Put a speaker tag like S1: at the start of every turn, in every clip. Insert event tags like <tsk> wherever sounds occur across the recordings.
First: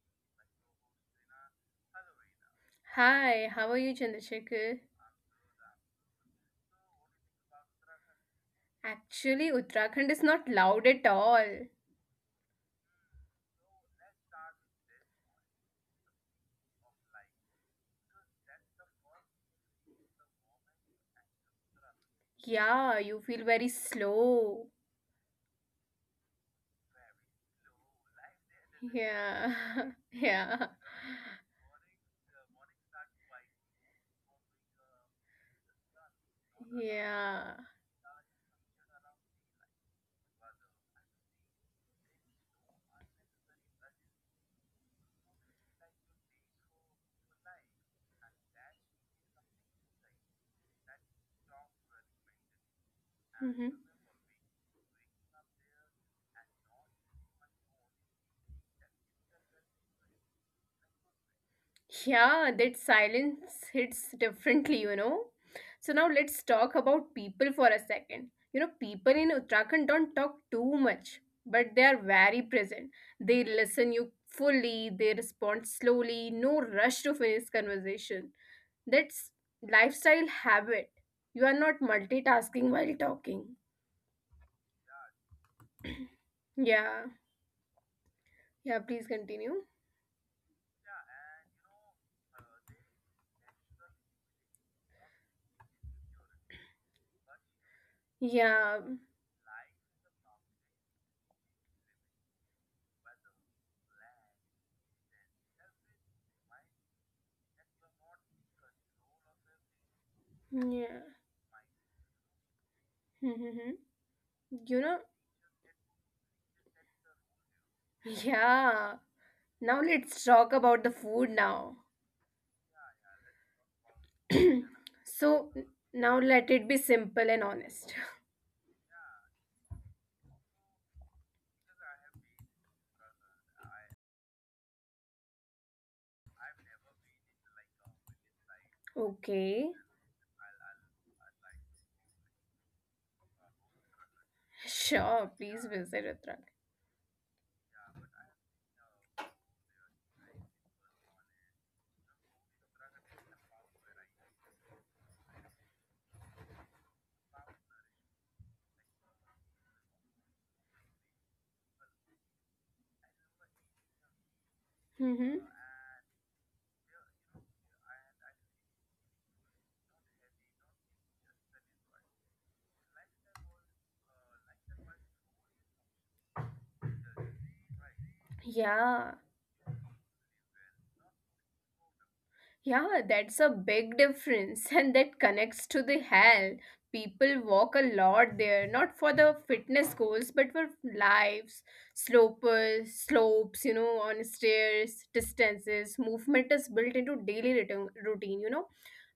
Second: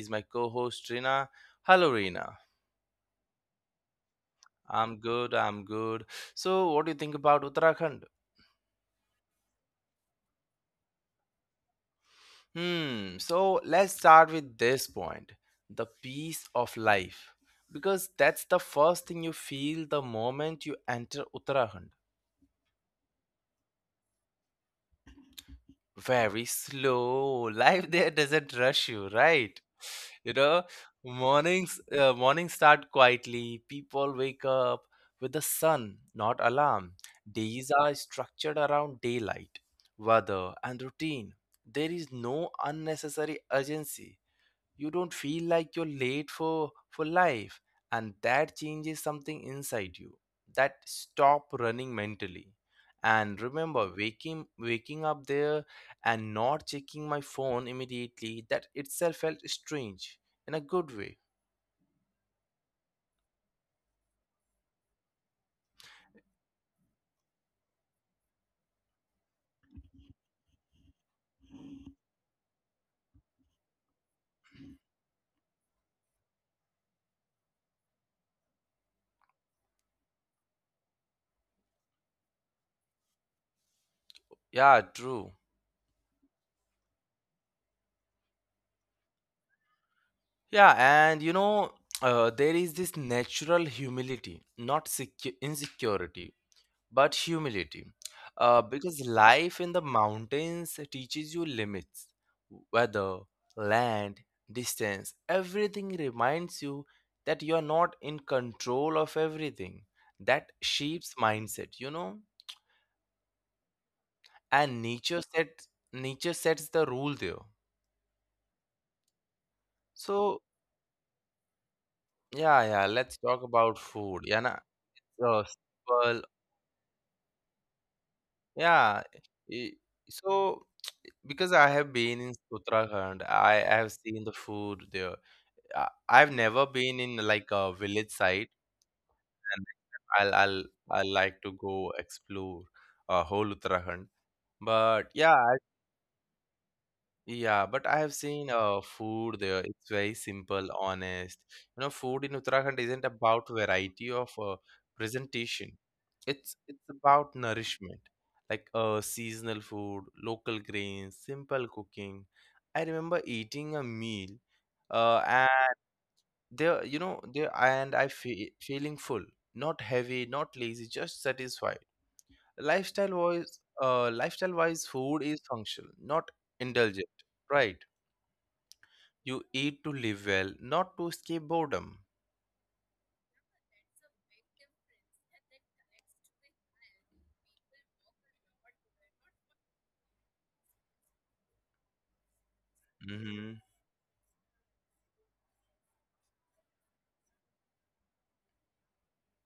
S1: is my co-host Rina. Hello, Rina.
S2: Hi, how are you, Chandrasekhar?
S1: I'm good, I'm good. So, what do you think about Uttarakhand?
S2: Actually, Uttarakhand is not loud at all.
S1: So let's start with this point, the peace of life. Because that's the first thing you feel the moment you enter Uttarakhand.
S2: Yeah, you feel very slow.
S1: Very slow. <laughs> Life there doesn't rush you, right?
S2: Yeah, <laughs>
S1: You know,
S2: yeah,
S1: mornings start quietly. People wake up with the sun, not alarm.
S2: yeah.
S1: Days are structured around daylight, weather, and routine. There is no unnecessary urgency. You don't feel like you're late for life, and that changes something inside you, that stop running mentally and remember
S2: Mm-hmm.
S1: waking up there, and not checking my phone immediately, that itself felt strange in a good way.
S2: Yeah, that silence hits differently, you know. So now let's talk about people for a second. You know, people in Uttarakhand don't talk too much, but they are very present. They listen you fully, they respond slowly, no rush to finish conversation. That's lifestyle habit. You are not multitasking while talking.
S1: Yeah, true.
S2: Yeah. Yeah, please continue.
S1: Yeah, and there is this natural humility, not insecurity, but humility.
S2: Yeah.
S1: Because life in the mountains teaches you limits, weather, land, distance, everything reminds you that you are not in control of everything. That shapes
S2: Yeah.
S1: mindset, you know?
S2: <laughs> you
S1: And
S2: know,
S1: nature sets the rule there.
S2: yeah. Now
S1: So
S2: let's talk about the food now.
S1: yeah, yeah, let's talk about food. Yeah, na? Uh,
S2: So
S1: Simple.
S2: now let it be simple and honest. <laughs>
S1: Yeah. i- So, <tsk> because I have been in Uttarakhand, I have seen the food there. I've never been in like a village side, and
S2: Okay.
S1: I'll I'll I like to go explore whole Uttarakhand. But yeah,
S2: Sure, please visit Uttarakhand.
S1: yeah, but I have seen food there. It's very simple, honest. You know, food in Uttarakhand isn't about variety of presentation. It's about nourishment, like seasonal food, local grains, simple cooking. I remember eating a meal,
S2: Mm-hmm.
S1: and there, and I fe feeling full, not heavy, not lazy, just satisfied. Lifestyle wise, food is functional, not indulgent, right?
S2: Yeah.
S1: You eat to live well, not to escape boredom.
S2: Yeah, that's a big difference <laughs> and that connects to the health. People walk a lot there, not for the fitness goals, but for lives, slopers,
S1: Mm-hmm.
S2: slopes, you know, on stairs, distances. Movement is built into daily routine, you know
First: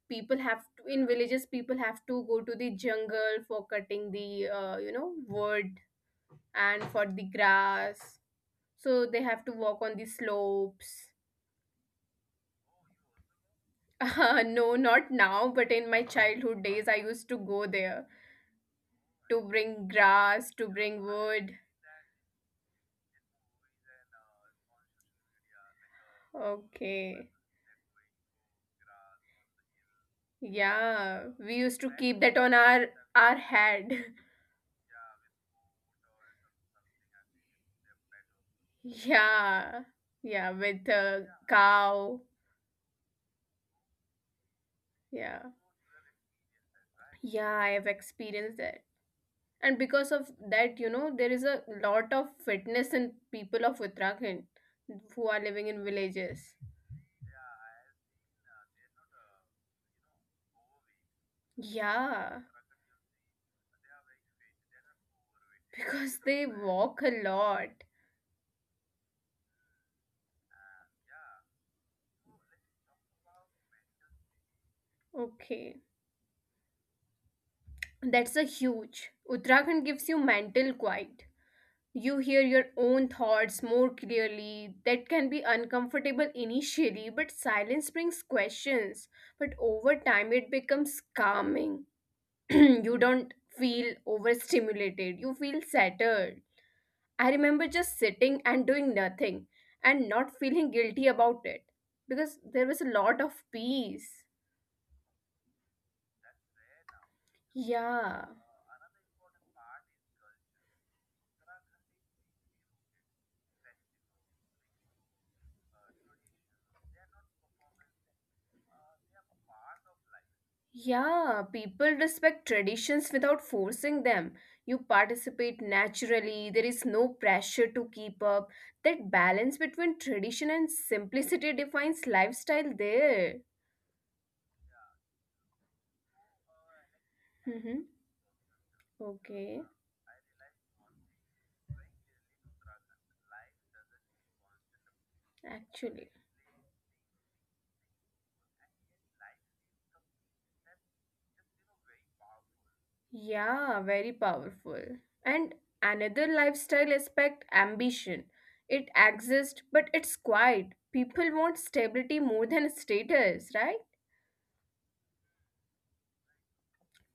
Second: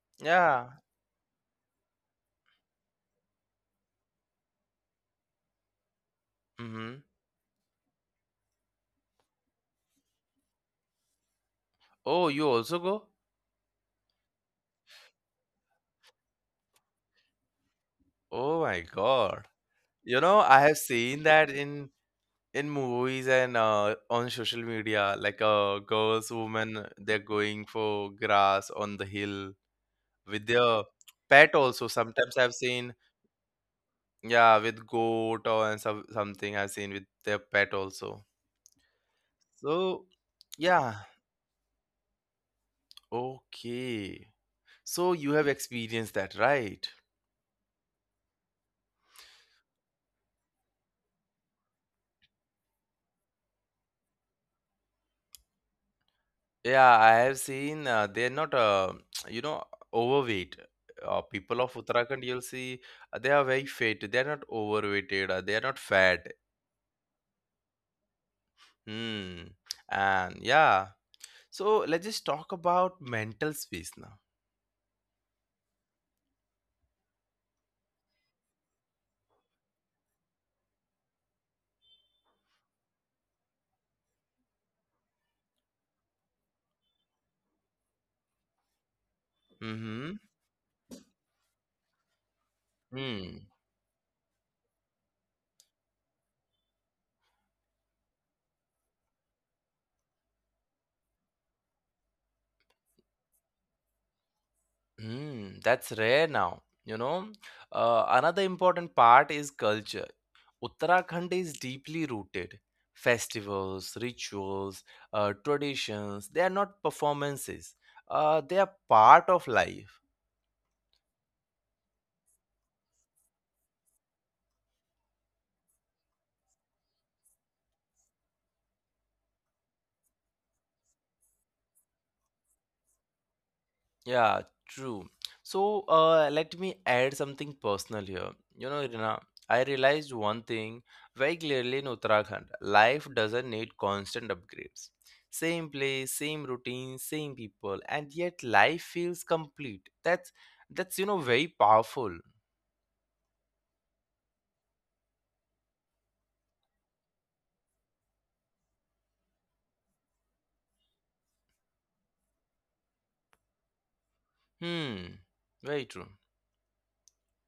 S2: people have
S1: Yeah.
S2: to, in villages people have to go to the jungle for cutting the you know wood
S1: Mm-hmm.
S2: and for the grass, so they have to walk on the slopes.
S1: Oh, you also go?
S2: <laughs> No, not now, but in my childhood days I used to go there
S1: Oh my
S2: to
S1: God.
S2: bring
S1: You
S2: grass,
S1: know,
S2: to
S1: I
S2: bring
S1: have seen <laughs>
S2: wood.
S1: that in movies and on social media, like girls, women,
S2: Okay.
S1: they're going for grass on the hill with their
S2: Yeah, we
S1: pet
S2: used to
S1: also.
S2: keep that on
S1: Sometimes I've
S2: our
S1: seen,
S2: our head.
S1: yeah, with goat or and something I've seen with their pet also.
S2: <laughs> Yeah.
S1: So,
S2: Yeah, with
S1: yeah,
S2: a cow.
S1: okay. So you have
S2: Yeah,
S1: experienced that, right?
S2: yeah, I have experienced that, and because of that, you know, there is a lot of fitness in people of Uttarakhand who are living in villages.
S1: Yeah, I have seen they're not, <tsk> you know, overweight. People of Uttarakhand, you'll
S2: Yeah.
S1: see, they are very fit. They're not overweighted. They are not
S2: <laughs>
S1: fat.
S2: Because they walk a lot.
S1: Hmm. And yeah. So let's just talk about mental space now.
S2: Okay, that's a huge. Uttarakhand gives you mental quiet. You hear your own thoughts more clearly. That can be uncomfortable initially, but silence brings questions. But over
S1: Mm-hmm.
S2: time it becomes calming. <clears throat> You don't
S1: Mm.
S2: feel overstimulated, you feel settled. I remember just sitting and doing nothing and not feeling guilty about it, because there was a lot of peace.
S1: Mm. That's rare now. Another
S2: Yeah.
S1: important part is culture. Uttarakhand is deeply rooted. Festivals, rituals, traditions, they are not performances. They are part of life.
S2: Yeah, people respect traditions without forcing them. You participate naturally, there is no pressure to keep up. That balance between tradition and simplicity defines lifestyle there.
S1: Yeah, true. So let me add something personal
S2: Mm-hmm.
S1: here. You know, Irina, I
S2: Okay,
S1: realized one thing very clearly in Uttarakhand. Life doesn't need constant upgrades. Same place, same
S2: actually.
S1: routine, same people, and yet life feels complete. That's very powerful.
S2: Yeah, very powerful. And another lifestyle aspect, ambition. It exists, but it's quiet. People want stability more than status, right?
S1: Hmm, very true.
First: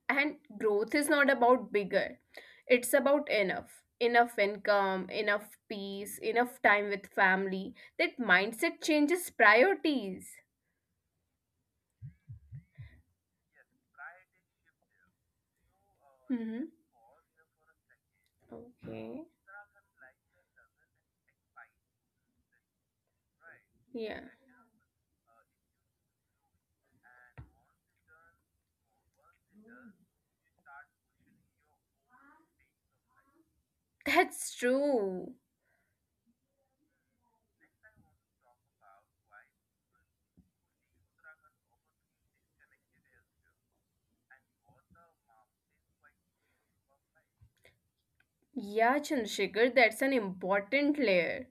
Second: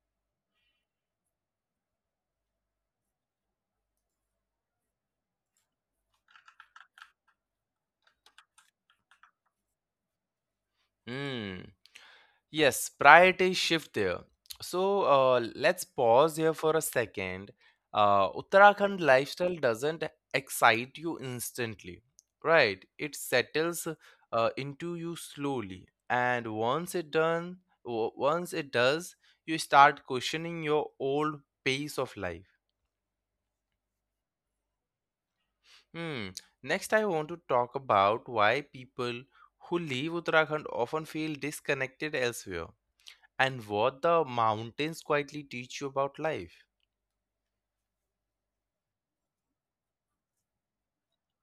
S2: And growth is not about bigger, it's about enough. Enough income, enough peace, enough time with family. That mindset changes priorities.
S1: Mm. Yes, priority shift there. So let's pause here
S2: Mm-hmm.
S1: for a second. Uttarakhand
S2: Okay.
S1: lifestyle doesn't excite you instantly, right? It settles
S2: Yeah.
S1: into you slowly, and once it does, you start questioning your old pace of life.
S2: That's true.
S1: Hmm. Next, I want to talk about why people who leave Uttarakhand often feel disconnected elsewhere and what the mountains quietly teach you about life.
S2: Yeah, Chandrasekhar, that's an important layer.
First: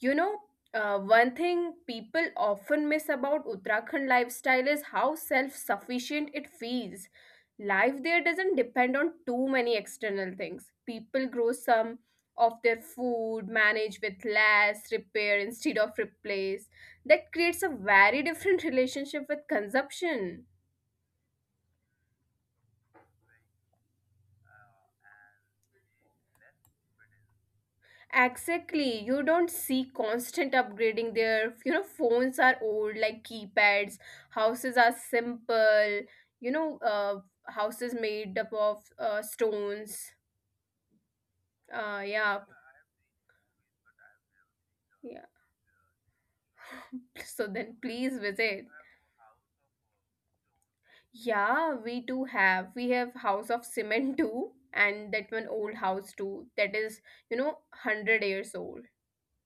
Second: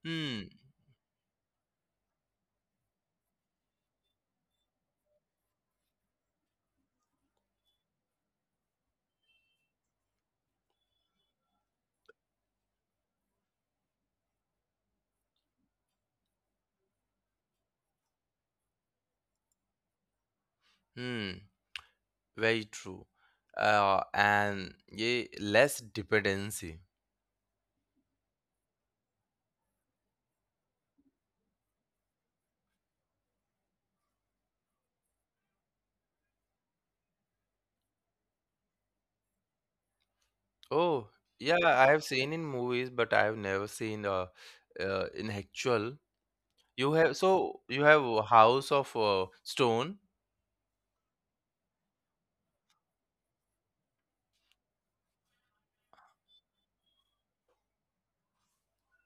S2: You know,
S1: Hmm,
S2: one thing people often miss about Uttarakhand lifestyle is how self sufficient it feels. Life there doesn't depend on too many external things. People grow some of their food, manage with less, repair instead of replace. That creates a very different <laughs> relationship with consumption.
S1: hmm, very true. And yeah, less dependency.
S2: Exactly. You don't see constant upgrading there. You know, phones are old, like keypads. Houses are simple. You know, houses made up of stones.
S1: Oh, yeah, I
S2: Yeah,
S1: have seen in movies, but I have never seen
S2: yeah.
S1: in actual. You
S2: So
S1: have
S2: then,
S1: so
S2: please
S1: you have a
S2: visit.
S1: house of stone,
S2: Yeah, we do have. We have house of cement too, and that one old house too. That is, you know, 100 years old.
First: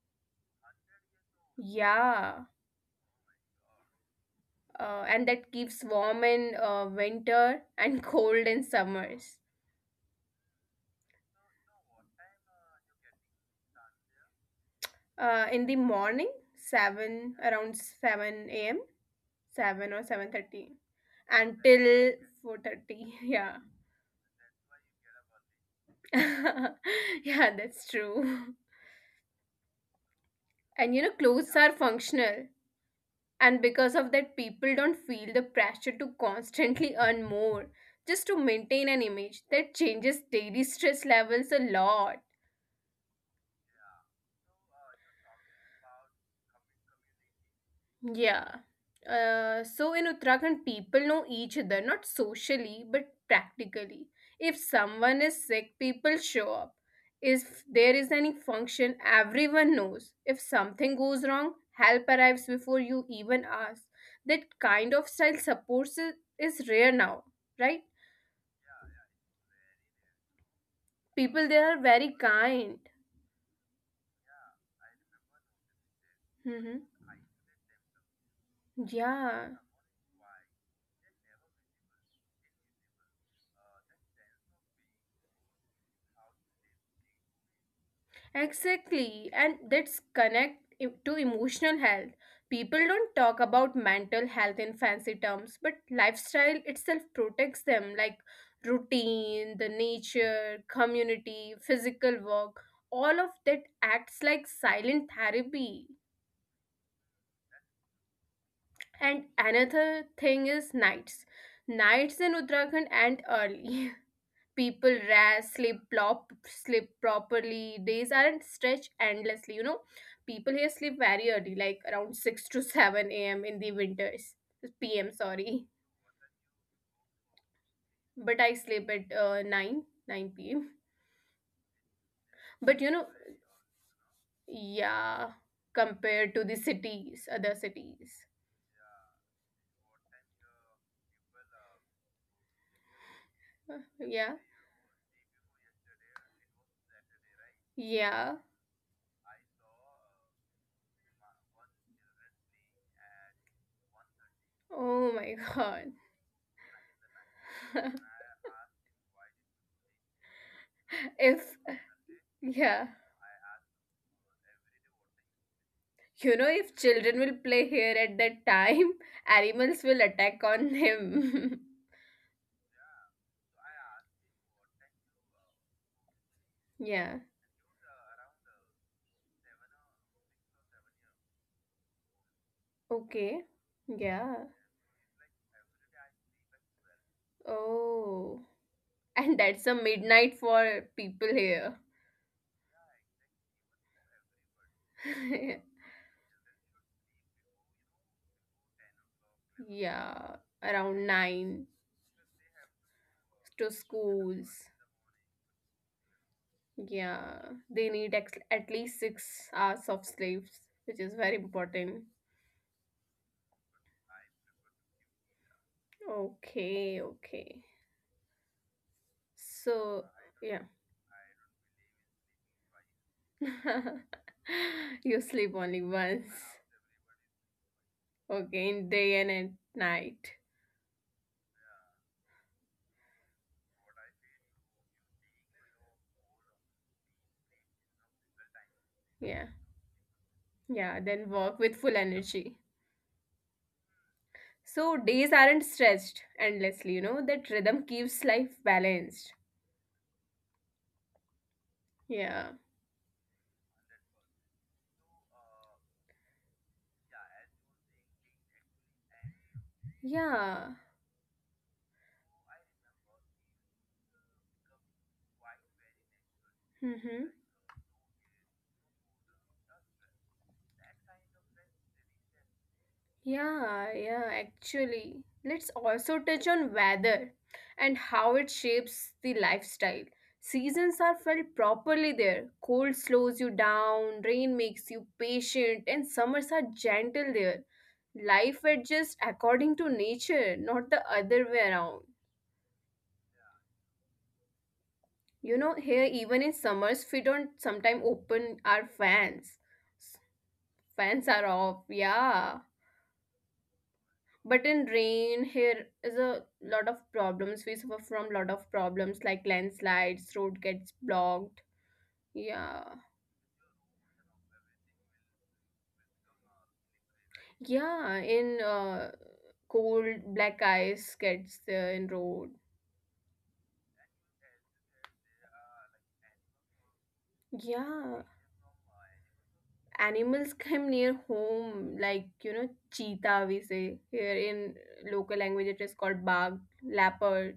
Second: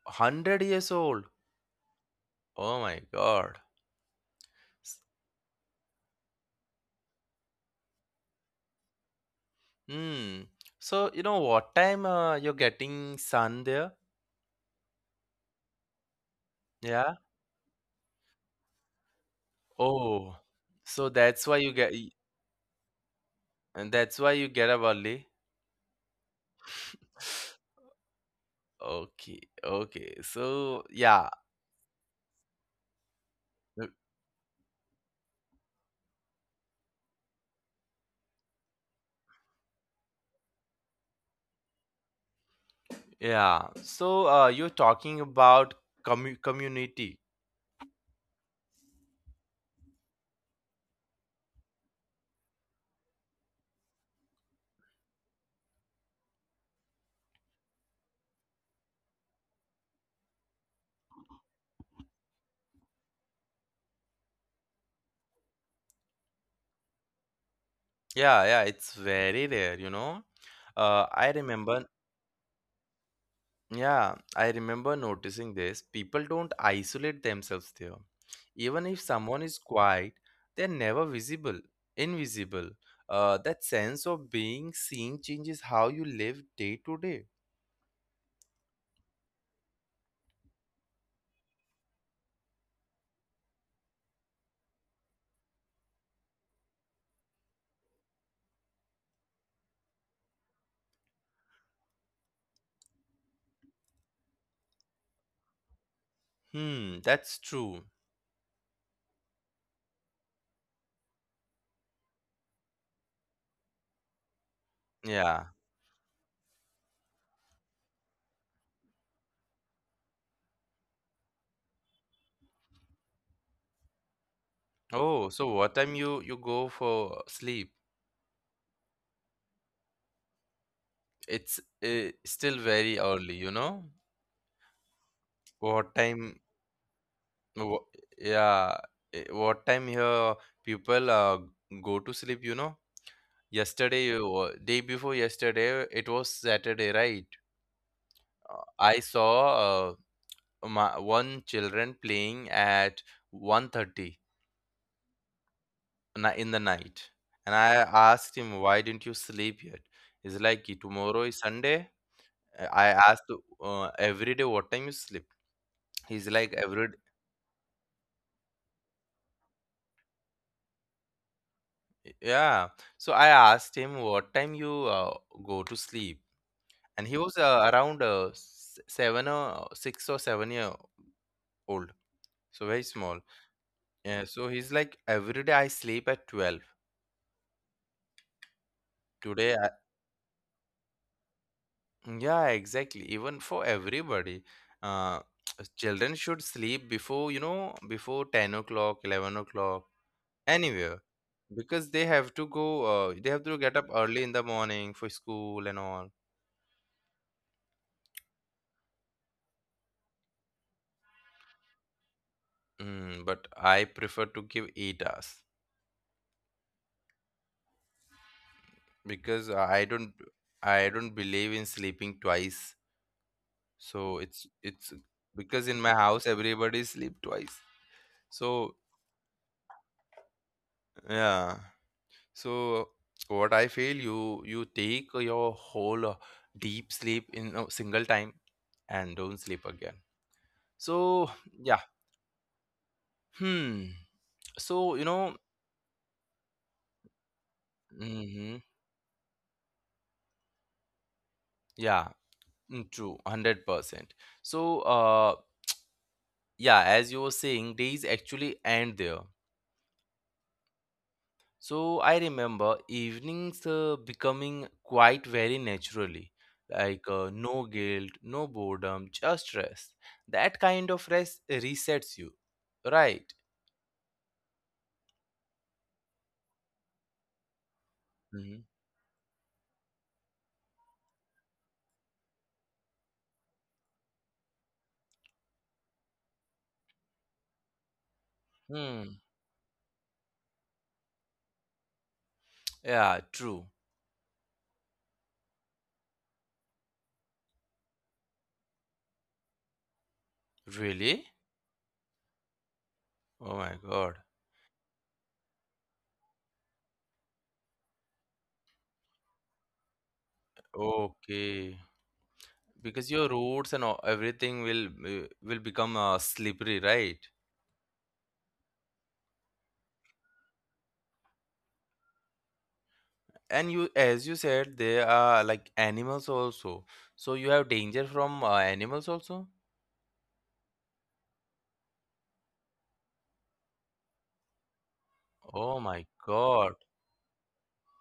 S1: 100 years old.
S2: Yeah.
S1: Oh my God. S-
S2: And that keeps warm in winter and <laughs> cold in summers.
S1: Hmm. So you know what time you're getting sun there?
S2: In the morning,
S1: Yeah.
S2: 7, around 7 a.m, 7 or
S1: Oh.
S2: 7:30,
S1: So that's why you get.
S2: until 4:30. <laughs> Yeah.
S1: And that's why you get up early.
S2: <laughs> Yeah, that's true.
S1: Okay, okay. So
S2: And you know,
S1: yeah,
S2: clothes are functional, and
S1: uh,
S2: because of that, people don't feel the pressure to constantly <laughs> earn more just to maintain an image. That changes daily stress levels a lot.
S1: yeah. So you're talking about community.
S2: Yeah. So in Uttarakhand, people know each other, not socially, but practically. If someone is sick, people show up. If there is any function, everyone knows. If something goes wrong, help arrives before you even ask. That kind of style support is rare now, right?
S1: Yeah, yeah. It's very rare, you know. I
S2: People there are
S1: remember.
S2: very kind.
S1: Yeah, I remember noticing this. People don't
S2: Mm-hmm.
S1: isolate themselves there. Even if someone
S2: Yeah.
S1: is quiet, they're never visible, invisible. That sense of being seen changes how you live day to day.
S2: Exactly, and that's to emotional health. People don't talk about mental health in fancy terms, but lifestyle itself protects them, like routine, the nature, community, physical work. All of that acts like silent therapy.
S1: Hmm, that's true.
S2: And another thing is nights. Nights in Uttarakhand end early. <laughs> People
S1: Yeah.
S2: rest, sleep properly. Days aren't stretched endlessly, you know. People here sleep very early, like around <laughs> 6 to 7 a.m in the winters.
S1: Oh,
S2: Pm,
S1: so what time
S2: sorry.
S1: you go for sleep?
S2: But I sleep at 9, 9 p.m.
S1: It's still very
S2: But you
S1: early,
S2: know,
S1: you know?
S2: yeah,
S1: What time?
S2: compared to the cities
S1: wh-
S2: other cities.
S1: yeah, what time here people go to sleep, you know? Yesterday,
S2: Yeah.
S1: day before yesterday, it was Saturday, right?
S2: Yeah.
S1: I saw my, one children playing at 1:30
S2: Oh my god.
S1: in the night, and I asked
S2: <laughs>
S1: him, "Why didn't you sleep yet?" He's like, "Tomorrow is
S2: if
S1: Sunday." I
S2: Yeah.
S1: asked every day what time you sleep. He's like
S2: You know,
S1: every
S2: if children will play here at that time, <laughs> animals will attack on him.
S1: yeah. So I asked him what time you go to sleep, and he was
S2: <laughs> Yeah.
S1: around 7 or 6 or 7 year old, so very small.
S2: Okay.
S1: Yeah. So he's
S2: Yeah.
S1: like every day I sleep at 12.
S2: Oh.
S1: Today,
S2: And
S1: I,
S2: that's a midnight for people here.
S1: yeah, exactly. Even for everybody, uh, <tsk>
S2: <laughs>
S1: children should sleep before, before 10 o'clock, 11 o'clock
S2: Yeah.
S1: anywhere
S2: Around
S1: because
S2: 9.
S1: they have to go they have to get up
S2: To
S1: early in the
S2: schools.
S1: morning for school and all.
S2: Yeah. They need at least 6 hours of sleep, which is very important.
S1: But I prefer to give 8 hours
S2: Okay. Okay.
S1: because i don't
S2: So,
S1: i
S2: yeah.
S1: don't believe in sleeping twice, so it's
S2: <laughs>
S1: it's
S2: You
S1: because in
S2: sleep
S1: my
S2: only
S1: house
S2: once.
S1: everybody sleep twice. So
S2: Okay, in day and at night.
S1: yeah. So what I feel, you take your whole deep sleep in a single time and don't sleep
S2: Yeah.
S1: again. So
S2: Yeah, then
S1: yeah.
S2: work with full energy.
S1: Hmm. So you know.
S2: So days aren't stretched endlessly, you know, that rhythm
S1: Mm-hmm.
S2: keeps life balanced.
S1: Yeah,
S2: Yeah.
S1: true, 100%. So, yeah, as you were saying, days actually end there.
S2: Yeah.
S1: So, I remember evenings becoming quite very naturally, like
S2: Mm-hmm.
S1: no guilt, no boredom, just rest. That kind of rest resets you, right?
S2: Yeah, yeah, actually. Let's also touch on weather and how
S1: Mm-hmm.
S2: it shapes the lifestyle. Seasons are felt properly there. Cold slows you down, rain makes you patient, and summers are gentle there. Life
S1: Hmm.
S2: adjusts according to nature, not the other way around.
S1: Yeah, true.
S2: You know, here even in summers, we don't sometimes open our fans. Fans
S1: Really?
S2: are off, yeah.
S1: Oh my God.
S2: But in rain, here is a lot of problems. We suffer from lot of problems, like landslides, road gets blocked.
S1: Okay.
S2: Yeah.
S1: Because your roads and everything will become slippery, right?
S2: Yeah, in cold, black ice gets there in road.
S1: And you, as you said, they are like animals also, so you have danger
S2: Yeah,
S1: from animals also.
S2: animals <laughs> come near home, like you know, cheetah we say here. In local
S1: Oh
S2: language
S1: my
S2: it is called
S1: God.
S2: bug leopard.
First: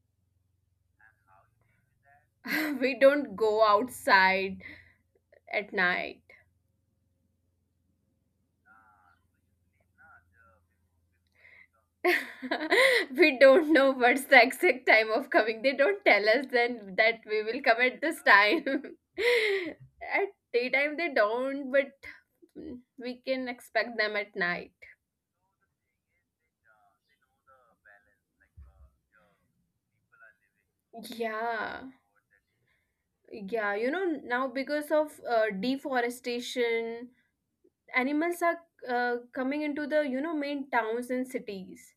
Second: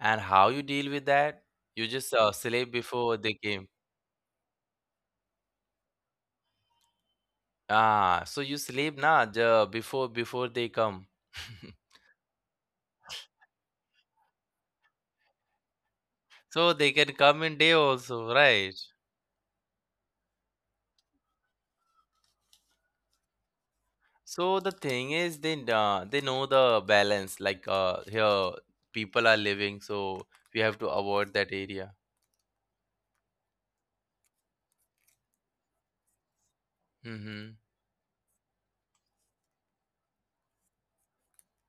S1: And how you deal with that? You just sleep
S2: <laughs> We
S1: before they
S2: don't
S1: came.
S2: go outside at night.
S1: So you sleep now, the before before they come. <laughs>
S2: <laughs> We don't know what's the exact time of coming. They don't tell us
S1: So they
S2: then
S1: can
S2: that we
S1: come
S2: will
S1: in day
S2: come at this
S1: also, right?
S2: time. <laughs> At daytime they don't, but mm, we can expect them at
S1: So
S2: night.
S1: the thing is, they know the balance, like here people are living, so we have to avoid that
S2: Yeah,
S1: area.
S2: yeah. You know, now because of deforestation,
S1: Mm-hmm.
S2: animals are coming into the, you know, main towns and cities.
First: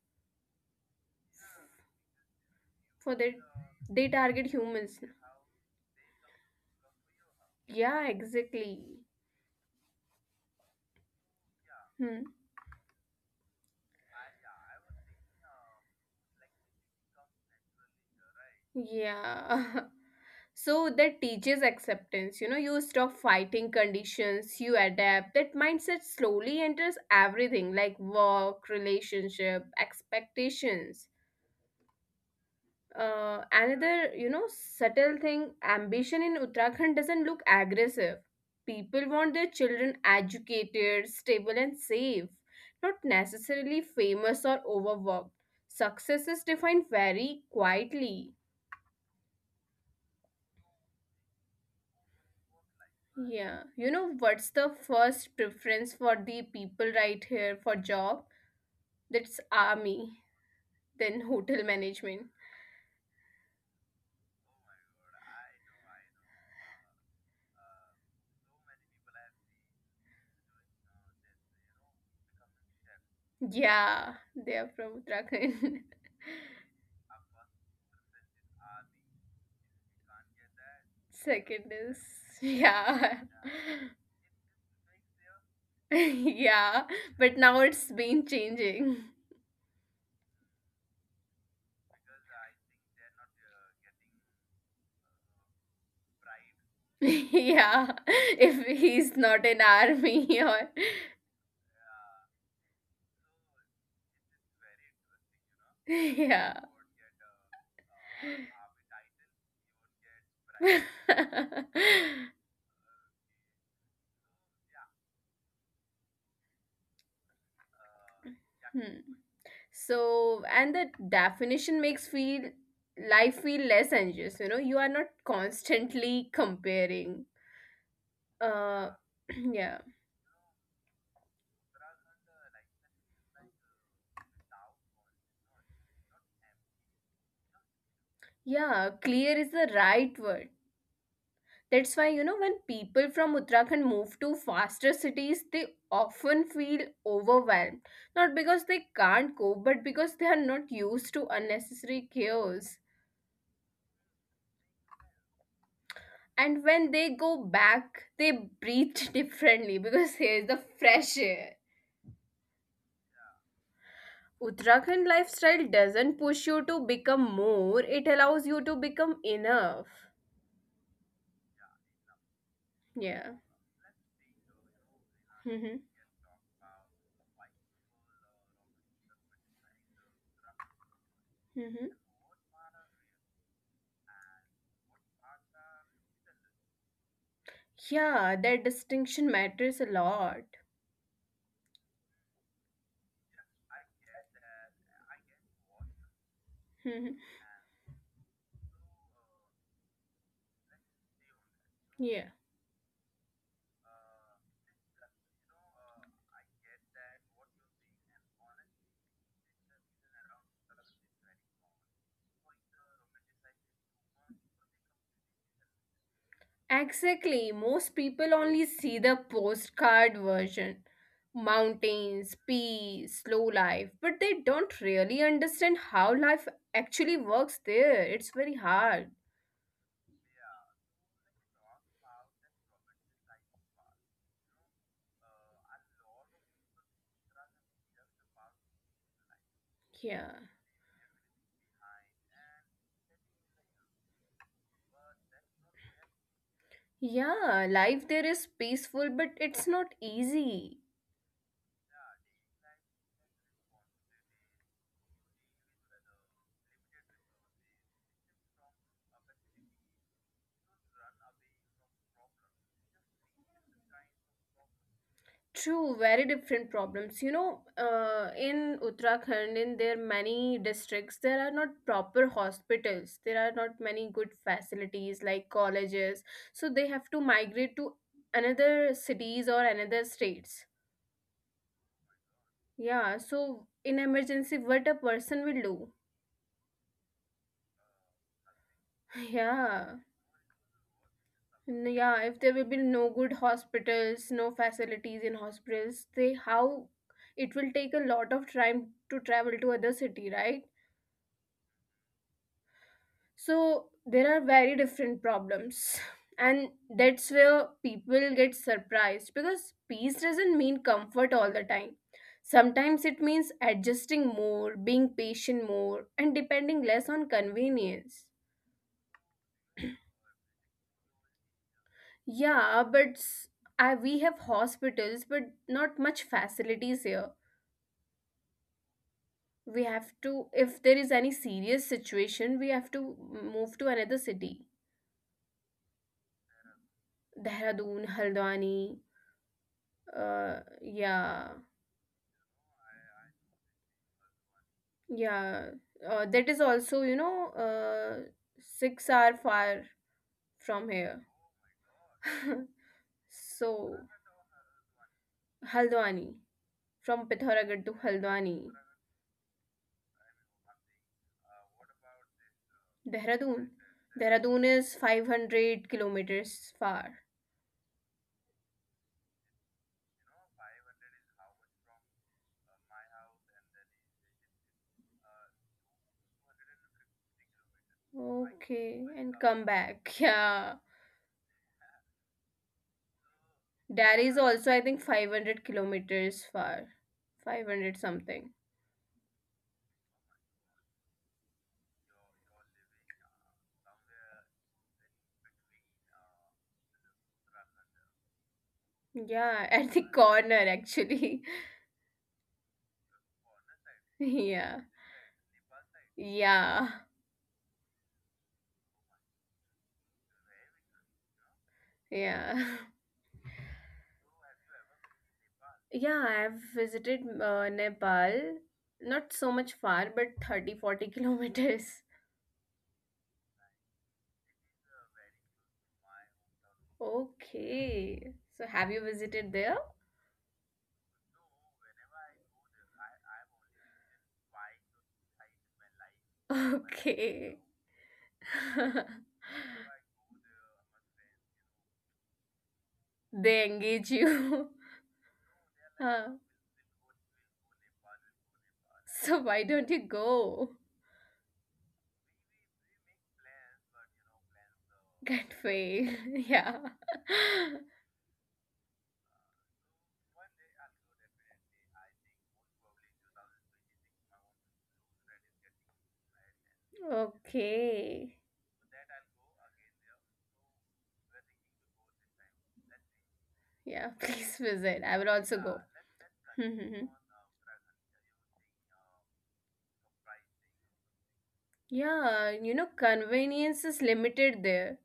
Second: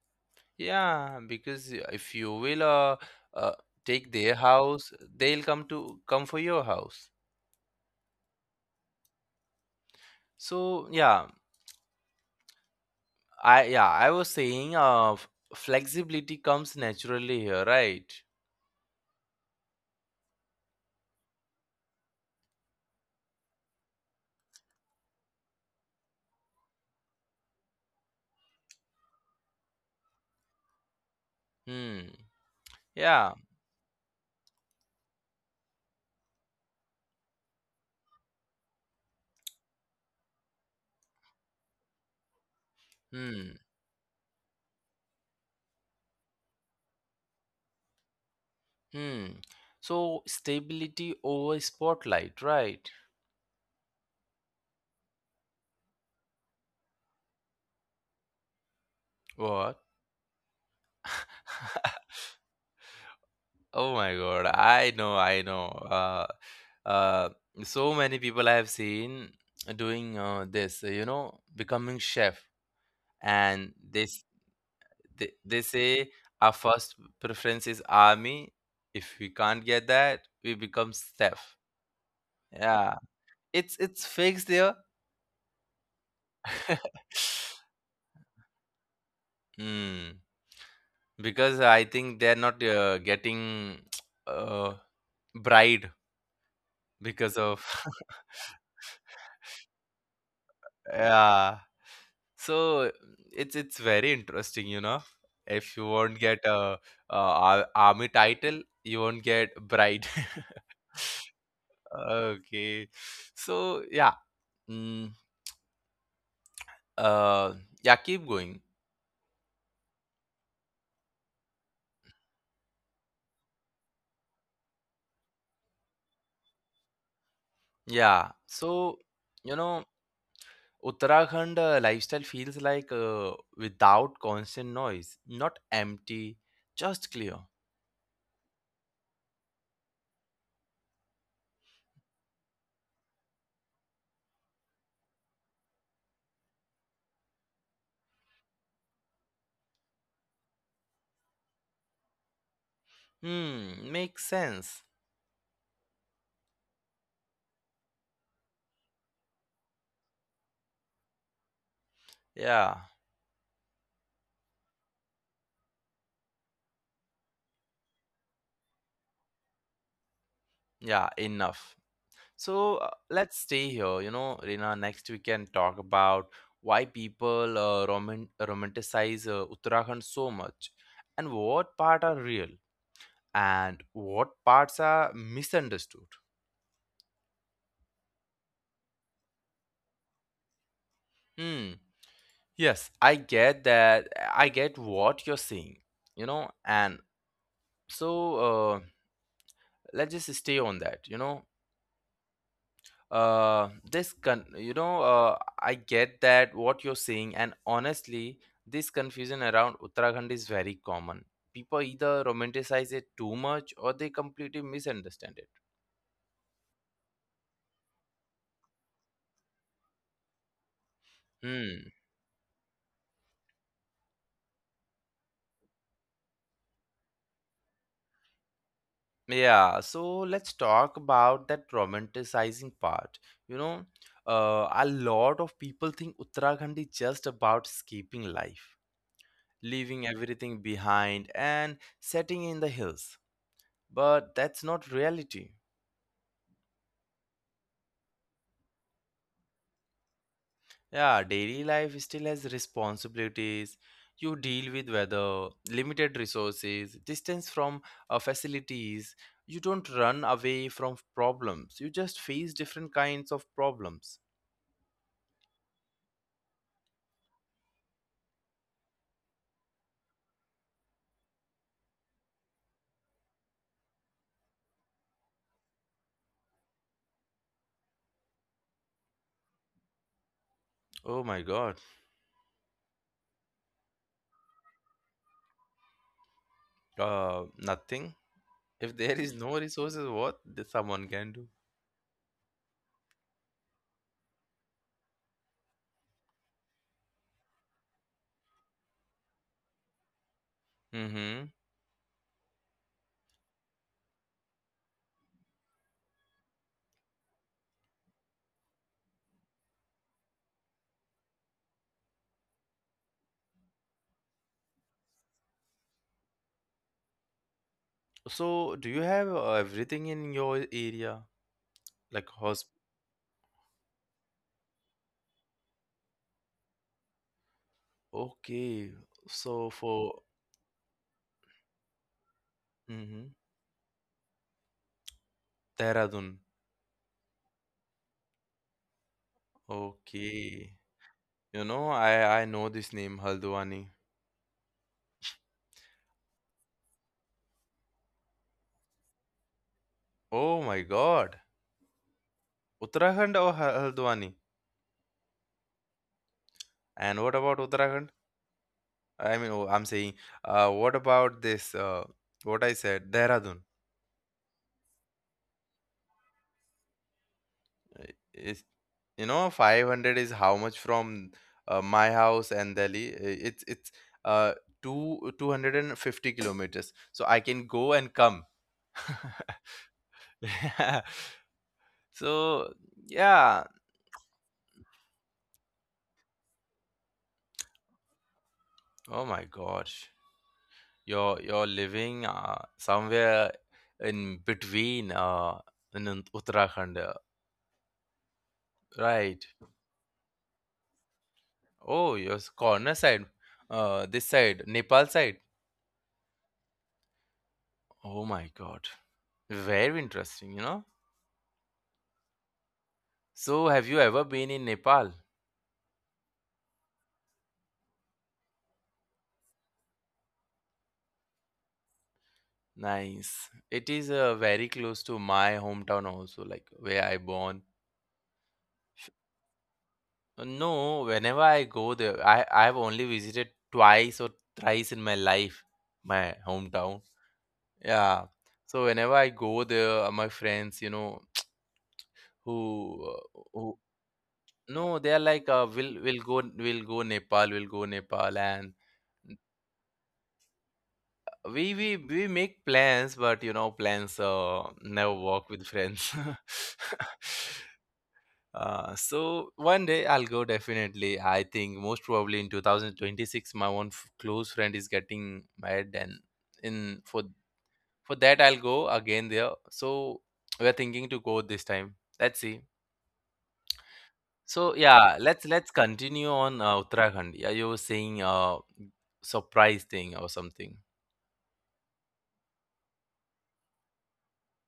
S1: Yeah, because if you will
S2: For their,
S1: uh,
S2: they
S1: take their
S2: target
S1: house,
S2: humans.
S1: they'll come for your house.
S2: Yeah, exactly.
S1: So yeah,
S2: Hmm.
S1: I, yeah, I was saying flexibility comes naturally here, right?
S2: Yeah. <laughs> So that teaches acceptance. You know, you stop fighting conditions, you adapt. That mindset slowly enters everything, like work, relationship, expectations.
S1: Hmm. Yeah.
S2: Another, you know, subtle thing, ambition in Uttarakhand doesn't look aggressive. People want their children educated, stable, and safe, not
S1: Hmm.
S2: necessarily famous or overworked. Success is defined very quietly.
S1: Hmm. So stability over spotlight, right?
S2: Yeah, you know what's the first preference for the people right here for job? That's
S1: What?
S2: army, then hotel
S1: <laughs>
S2: management.
S1: Oh my God, I know, I know. Uh, so many people I have seen doing this, becoming chef. And they s-
S2: Yeah, they are from
S1: they, they
S2: Uttarakhand.
S1: say our first preference is army, if we can't get that we become
S2: <laughs>
S1: staff,
S2: Second is,
S1: yeah,
S2: yeah.
S1: it's fixed there.
S2: <laughs> Yeah,
S1: <laughs>
S2: but now it's been changing.
S1: mm. Because I think they're not getting <tsk> uh, bride
S2: <laughs>
S1: because of.
S2: Yeah,
S1: <laughs>
S2: if he's not in army or
S1: Yeah, so it's very interesting. If you won't get
S2: <laughs> yeah.
S1: a army title, you won't get bride. <laughs>
S2: <laughs>
S1: Okay. So yeah. Mm, uh yeah, keep going.
S2: Hmm. So, and the definition makes feel life feel less anxious. You know, you are not constantly comparing.
S1: Yeah.
S2: Uh,
S1: So,
S2: <clears throat>
S1: you
S2: yeah,
S1: know, Uttarakhand lifestyle feels like without constant noise, not empty, just clear.
S2: yeah. Clear is the right word. That's why, you know, when people from Uttarakhand move to faster cities, they often feel overwhelmed. Not because they can't cope, but because they are not used to unnecessary chaos.
S1: Hmm, makes sense.
S2: And when they go back, they breathe <laughs> differently, because here's the fresh air.
S1: Yeah.
S2: Uttarakhand lifestyle doesn't push you to become more, it allows you to become enough.
S1: Yeah, enough. So,
S2: Yeah.
S1: let's stay here, Rina, next we can talk
S2: Mm-hmm.
S1: about why people romanticize Uttarakhand so much and what
S2: Mm-hmm.
S1: part are real and what parts are misunderstood.
S2: Yeah, that distinction matters a lot.
S1: Hmm. Yes, I get that. I get what you're saying, and
S2: Mhm.
S1: so uh, let's just stay on that, you know.
S2: Yeah.
S1: I get that what you're saying, and honestly, this confusion around Uttarakhand is very common. People either romanticize it too much or they completely misunderstand it.
S2: Exactly. Most people only see the postcard version:
S1: Hmm.
S2: mountains, peace, slow life, but they don't really understand how life actually works there. It's very hard.
S1: Yeah, so let's talk about that romanticizing part. You know, a lot of people think Uttarakhand is just about escaping life, leaving
S2: Yeah.
S1: everything behind, and setting in the hills. But that's not reality.
S2: Yeah, life there is peaceful, but it's not easy.
S1: Yeah, daily life still has responsibilities. You deal with weather, limited resources, distance from facilities. You don't run away from problems. You just face different kinds of problems.
S2: True, very different problems. You know, in Uttarakhand, in their many districts, there are not proper hospitals. There are not many good facilities like colleges. So they have to migrate to another cities or another states.
S1: Oh my God.
S2: Yeah, so in emergency, what a person will do.
S1: Nothing. If
S2: <laughs>
S1: there is no
S2: Yeah.
S1: resources, what someone can do?
S2: Yeah, if there will be no good hospitals, no facilities in hospitals, they how it will take a lot of time to travel to other city, right?
S1: Mm-hmm.
S2: So there are very different problems. <laughs> And that's where people get surprised, because peace doesn't mean comfort all the time. Sometimes it means adjusting more, being patient more, and depending less on convenience.
S1: So, do you have everything in your area? Like
S2: Yeah,
S1: hospital?
S2: I, we have hospitals, but not much facilities here.
S1: Okay. So
S2: We have
S1: for.
S2: to, if there is any serious situation, we have to
S1: Mm-hmm.
S2: move to another city.
S1: Dehradun.
S2: Dehradun, Haldwani. uh,
S1: Okay.
S2: yeah.
S1: You know, I know this name, Haldwani.
S2: Yeah, that is also, you know, uh, 6-hour far
S1: Oh
S2: from
S1: my
S2: here.
S1: God.
S2: <laughs>
S1: Uttarakhand or
S2: So
S1: Haldwani?
S2: Haldwani, from
S1: And what about
S2: Pithoragarh to
S1: Uttarakhand?
S2: Haldwani.
S1: I mean, oh, I'm saying, what about this? What I said,
S2: Dehradun,
S1: Dehradun.
S2: Dehradun is 500 kilometers far.
S1: Is 500 is how much from my house and Delhi? It's uh two 250 kilometers, so I can go and come.
S2: Okay, and come back. <laughs>
S1: <laughs>
S2: Yeah.
S1: Yeah. So yeah,
S2: Delhi is also, I think, 500 kilometers far. 500 something.
S1: oh my gosh, you're living somewhere in between in uttarakhand, right.
S2: Yeah, <laughs> at the corner, actually. <laughs>
S1: Oh, your corner side, uh, this side
S2: Yeah.
S1: Nepal side.
S2: Yeah.
S1: Oh my god, very interesting, you know.
S2: Yeah. <laughs>
S1: So, have you ever been in Nepal?
S2: Yeah, I've visited Nepal. Not so much far, but 30-40 kilometers. <laughs>
S1: Nice. It is very close to my hometown also, like where I born.
S2: Okay. So, have you visited there?
S1: No, whenever I go there, I've only visited twice or thrice in my life, my
S2: <laughs>
S1: hometown.
S2: Okay.
S1: Yeah. So whenever
S2: <laughs>
S1: I go there, my friends, who uh,
S2: They
S1: who
S2: engage you. <laughs>
S1: no, they are like, we'll we'll
S2: Huh.
S1: go we'll go Nepal, we'll go Nepal, and
S2: So, why don't you go?
S1: we make plans, but you know, plans never work with
S2: Get
S1: friends.
S2: fail. <laughs> Yeah.
S1: <laughs> So one day I'll go, definitely. I think most probably in 2026 my close friend is getting married, and in for
S2: Okay.
S1: that I'll go again there. So we're thinking to go this time, let's see.
S2: Yeah, <laughs> please
S1: So
S2: visit. I will
S1: yeah,
S2: also
S1: let's
S2: go.
S1: let's continue on
S2: <laughs>
S1: uttarakhand. Yeah, you were saying, uh, surprise thing or something.
S2: Yeah, you know, convenience is limited there.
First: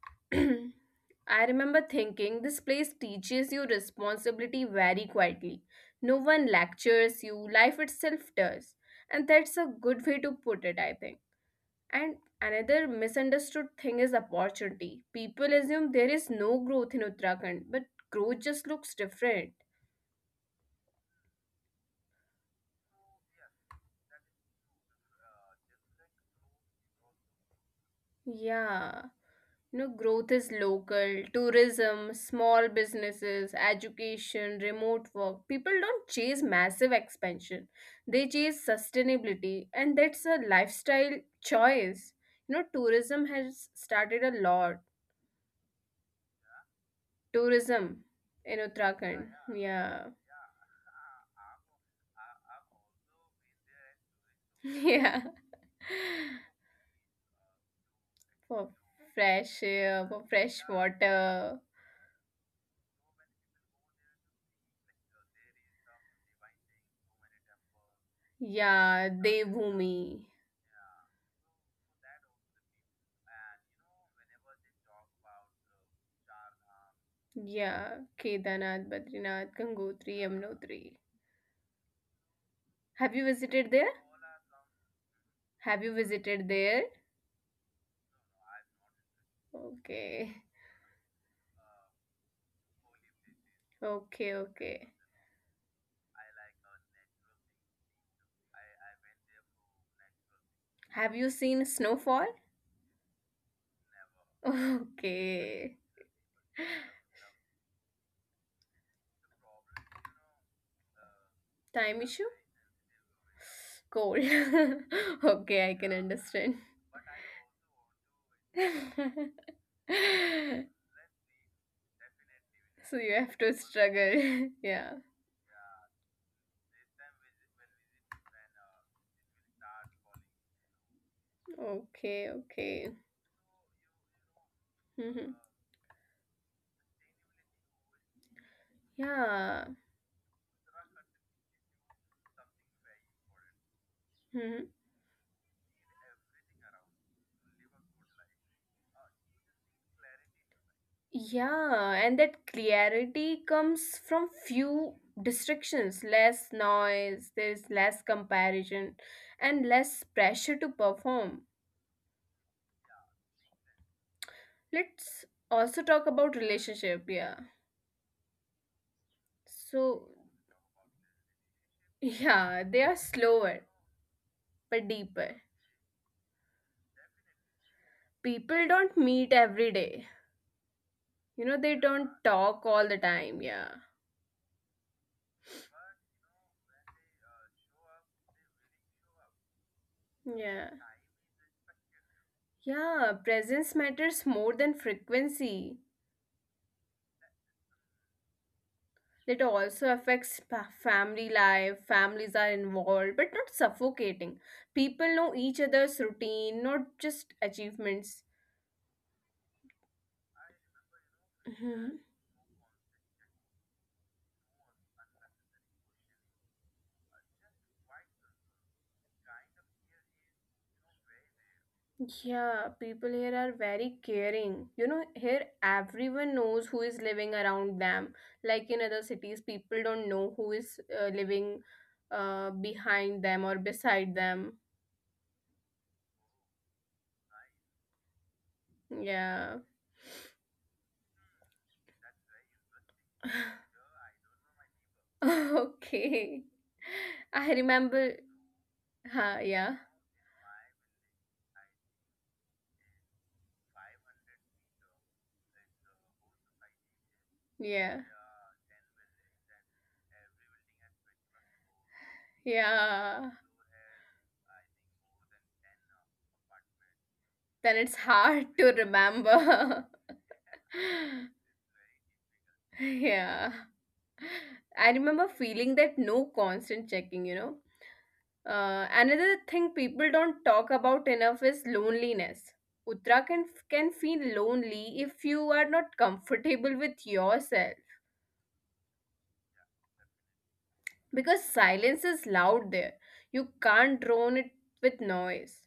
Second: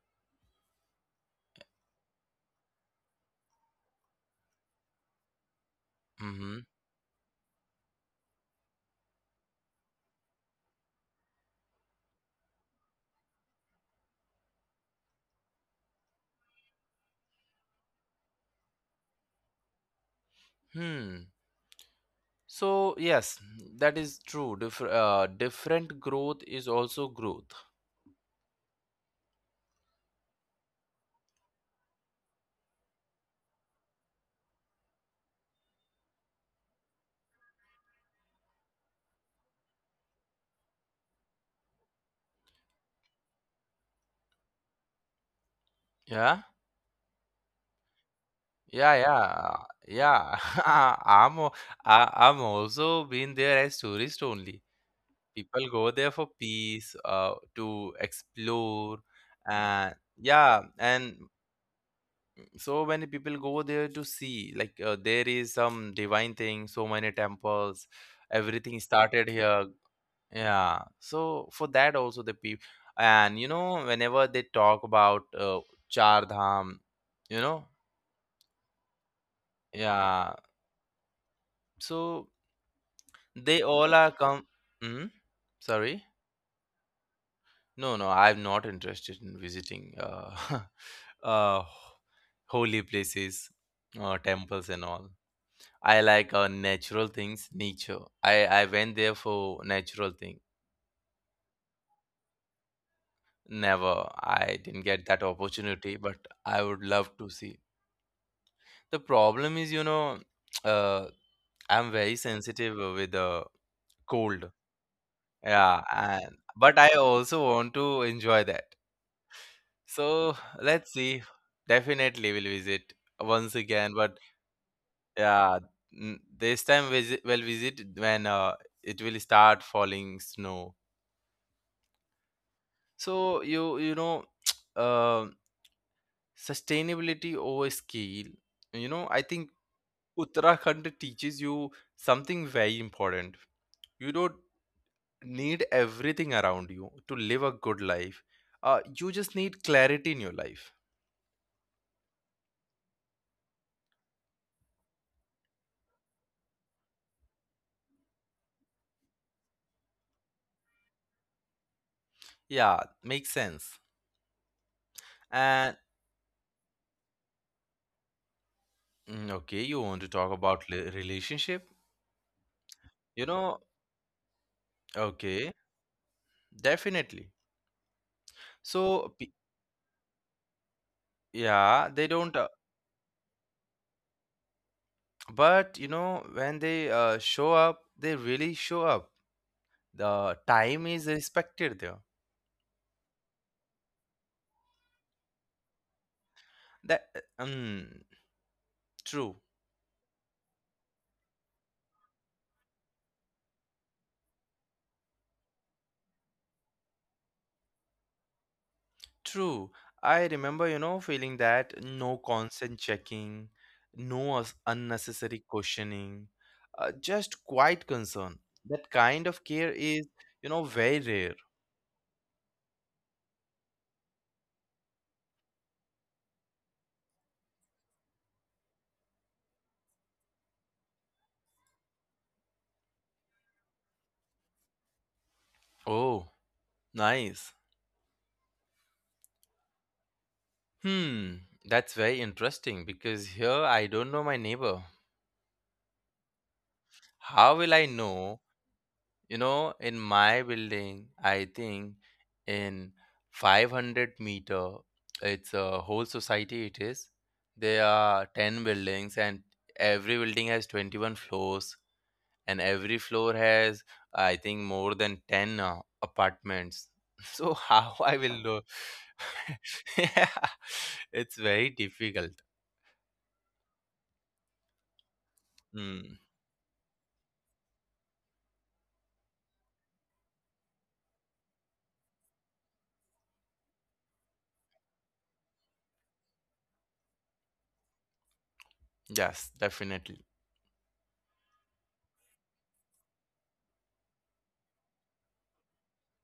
S2: <clears throat> I remember thinking this place teaches you responsibility very quietly. No one
S1: Mm-hmm.
S2: lectures you, life itself does. And that's a good way to put it, I think. And another misunderstood thing is opportunity. People assume there is no growth in Uttarakhand, but growth just looks different.
S1: Hmm. So yes, that is true. Different growth is also growth.
S2: Yeah. You know, growth is local, tourism, small businesses, education, remote work. People don't chase massive expansion. They chase sustainability, and that's a lifestyle choice. You know, tourism has started a lot.
S1: Yeah,
S2: Tourism in
S1: yeah, yeah,
S2: Uttarakhand.
S1: yeah.
S2: Yeah. <laughs>
S1: <laughs> I'm al- I'm also been there as tourist only.
S2: Yeah.
S1: People go there for peace, to explore,
S2: For
S1: and
S2: fresh air, for
S1: yeah,
S2: fresh
S1: and
S2: water.
S1: so many people go there to see. Like there is some divine thing, so many temples. Everything started
S2: Yeah,
S1: here.
S2: Devbhoomi.
S1: Yeah, so for that also the people, and you know, whenever they talk about Char Dham, you know,
S2: Yeah, Kedarnath, Badrinath,
S1: yeah,
S2: Gangotri, Yamunotri.
S1: so
S2: Have you
S1: they all
S2: visited
S1: are
S2: there?
S1: come. Hmm. Sorry,
S2: Have you visited there?
S1: no, no, I'm not interested in visiting
S2: Okay,
S1: <laughs> uh, holy places,
S2: okay,
S1: temples and
S2: okay.
S1: all. I like natural things, nature. I went there for natural thing.
S2: Have you seen snowfall? <laughs>
S1: Never, I didn't get that
S2: Okay.
S1: opportunity, but I would love to see. The problem is, you know, uh, I'm
S2: Time
S1: very
S2: issue?
S1: sensitive with the
S2: Cold.
S1: cold.
S2: <laughs>
S1: Yeah,
S2: Okay, I can
S1: and
S2: understand.
S1: but I also want to enjoy that. So
S2: <laughs>
S1: let's see. Definitely will visit
S2: So
S1: once
S2: you have
S1: again,
S2: to
S1: but
S2: struggle. <laughs> Yeah.
S1: yeah, this time visit will visit when it will start falling snow.
S2: Okay,
S1: So
S2: okay.
S1: you know, <tsk> uh,
S2: Hmm.
S1: sustainability over skill. You know, I think
S2: Yeah.
S1: Uttarakhand teaches you something very important. You don't
S2: Hmm.
S1: need everything around you to live a good life. You just need clarity in your life.
S2: Yeah, and that clarity comes from few distractions, less noise, there's less comparison and less pressure to perform.
S1: Yeah, makes sense. And
S2: Let's also talk about relationship, yeah.
S1: mm, okay, you want to talk
S2: So,
S1: about relationship?
S2: <laughs> yeah, they
S1: You
S2: are
S1: know,
S2: slower but
S1: okay,
S2: deeper.
S1: definitely.
S2: People
S1: So,
S2: don't meet every day. You
S1: yeah,
S2: know,
S1: they
S2: they
S1: don't,
S2: don't talk all the time, yeah.
S1: but you know, when they show up, they really show up. The time is
S2: Yeah.
S1: respected there.
S2: Yeah, presence matters more than frequency.
S1: That, um, true.
S2: It also affects family life. Families are involved, but not suffocating. People know each other's routine, not just achievements.
S1: True. I remember, you know, feeling that no
S2: Hmm.
S1: constant checking, no unnecessary questioning, just quiet concern. That kind of care is, you know, very rare.
S2: Yeah, people here are very caring. You know, here everyone knows who is living around them. Like in other cities, people don't know who is living behind them or beside them.
S1: Oh, nice.
S2: Yeah.
S1: Hmm, that's very interesting because here I don't know my
S2: <laughs>
S1: neighbor.
S2: <laughs> Okay.
S1: How will I
S2: I
S1: know?
S2: remember.
S1: You know, in
S2: Huh, yeah.
S1: my building, I think in 500-meter, it's a whole society, it is. There are 10
S2: Yeah.
S1: buildings, and every building has 21 floors, and every floor has,
S2: Yeah.
S1: I think, more than 10 apartments. <laughs> So, how I
S2: Then
S1: will
S2: it's
S1: know?
S2: hard to
S1: <laughs> Yeah,
S2: remember.
S1: it's very
S2: <laughs>
S1: difficult.
S2: Yeah. I remember
S1: Hmm.
S2: feeling that no constant checking, you know. Another thing people don't talk about enough is loneliness. Uttarakhand can feel lonely if you are not comfortable with yourself.
S1: Yes, definitely.
S2: Because silence is loud there. You can't drown it with noise.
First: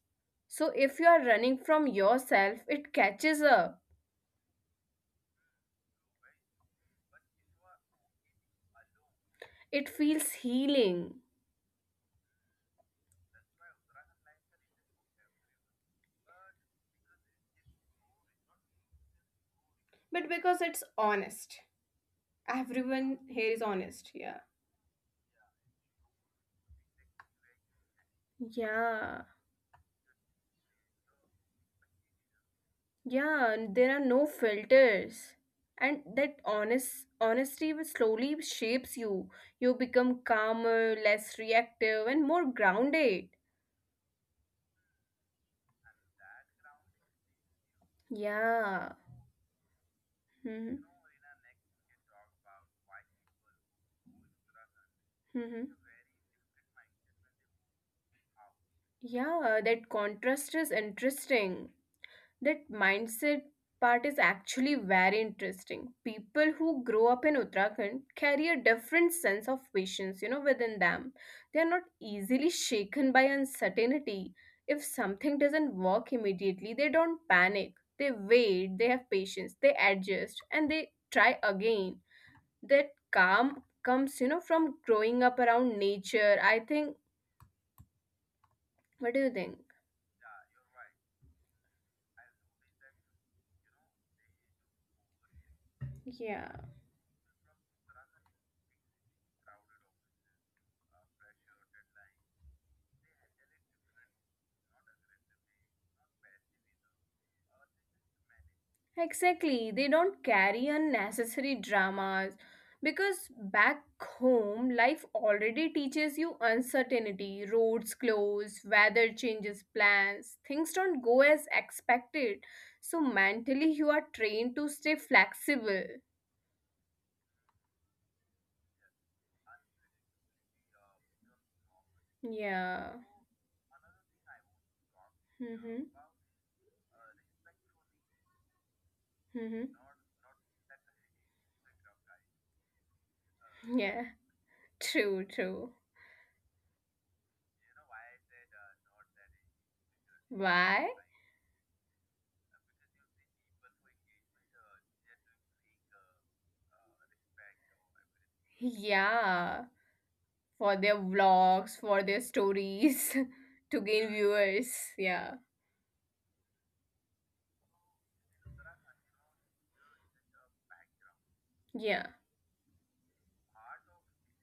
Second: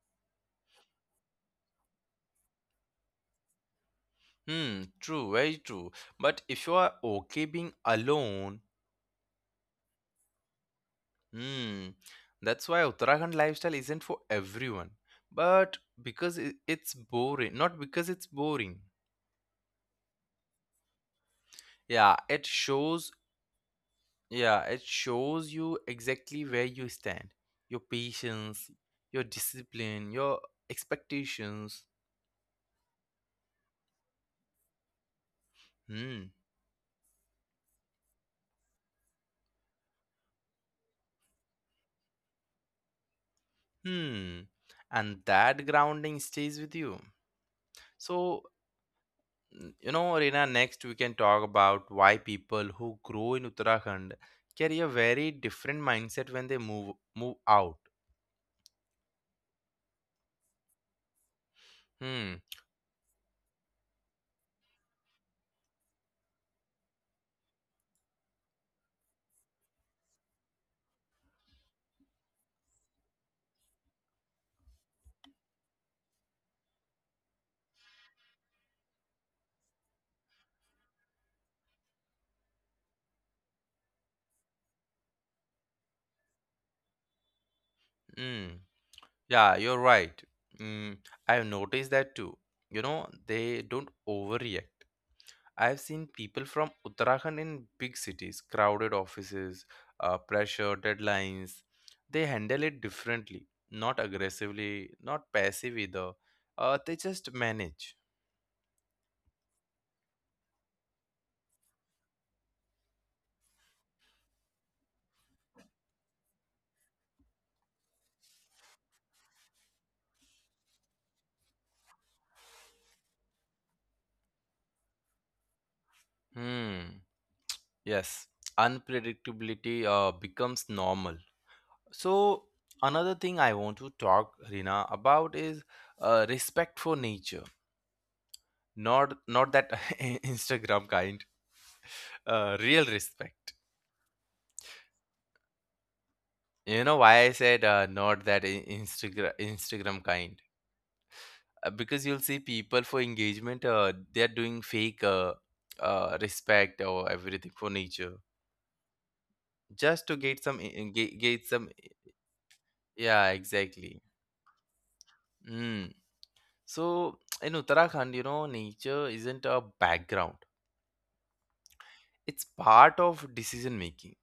S2: So if you are running from yourself, it catches up.
S1: Hmm, true, very true. But if you are okay being alone,
S2: It feels healing.
S1: hmm. That's why Uttarakhand lifestyle isn't for everyone, but because it's boring, not because it's boring.
S2: But because it's honest.
S1: Yeah, it shows.
S2: Everyone here is honest, yeah.
S1: Yeah, it shows you exactly where you stand, your patience, your
S2: Yeah,
S1: discipline, your expectations.
S2: yeah, and there are no filters. And
S1: Hmm.
S2: that honesty will slowly shapes you. You become calmer, less reactive, and more grounded.
S1: Hmm. And that grounding stays with you. So
S2: Yeah.
S1: You know, Reena,
S2: Mm-hmm.
S1: next we can talk about why people who grow in Uttarakhand carry a very
S2: Mm-hmm.
S1: different mindset when they move out.
S2: Yeah, that contrast is interesting.
S1: Hmm.
S2: That mindset part is actually very interesting. People who grow up in Uttarakhand carry a different sense of patience, you know, within them. They are not easily shaken by uncertainty. If something doesn't work immediately, they don't panic. They wait, they have patience, they adjust, and they try again. That calm comes, you know, from growing up around nature. I think,
S1: Mm.
S2: what do you
S1: Yeah,
S2: think?
S1: you're right. Mm, I've noticed that too. You know, they don't overreact. I've seen people
S2: Yeah.
S1: from Uttarakhand in big cities, crowded offices, pressure, deadlines. They handle it differently, not aggressively, not passive either. They just manage.
S2: Exactly. They don't carry unnecessary dramas because back home, life already teaches you uncertainty. Roads close, weather changes plans, things don't go as expected. So, mentally, you are trained to stay flexible.
S1: Hmm. Yes, unpredictability becomes normal. So,
S2: Yeah.
S1: another thing I want to talk, Rina, about is
S2: Mm-hmm.
S1: respect for nature. Not not that <laughs> Instagram kind, real respect.
S2: Mm-hmm. Yeah. True, true.
S1: You know why I said not that Instagram kind?
S2: Why?
S1: Because you'll see people for engagement, they're doing fake respect or everything for nature
S2: Yeah.
S1: just to get
S2: For their
S1: get
S2: vlogs,
S1: some.
S2: for their stories,
S1: Yeah,
S2: <laughs> to gain
S1: exactly.
S2: viewers. Yeah.
S1: Mm. So, in Uttarakhand, you know, nature isn't a background,
S2: Yeah.
S1: it's part of decision making.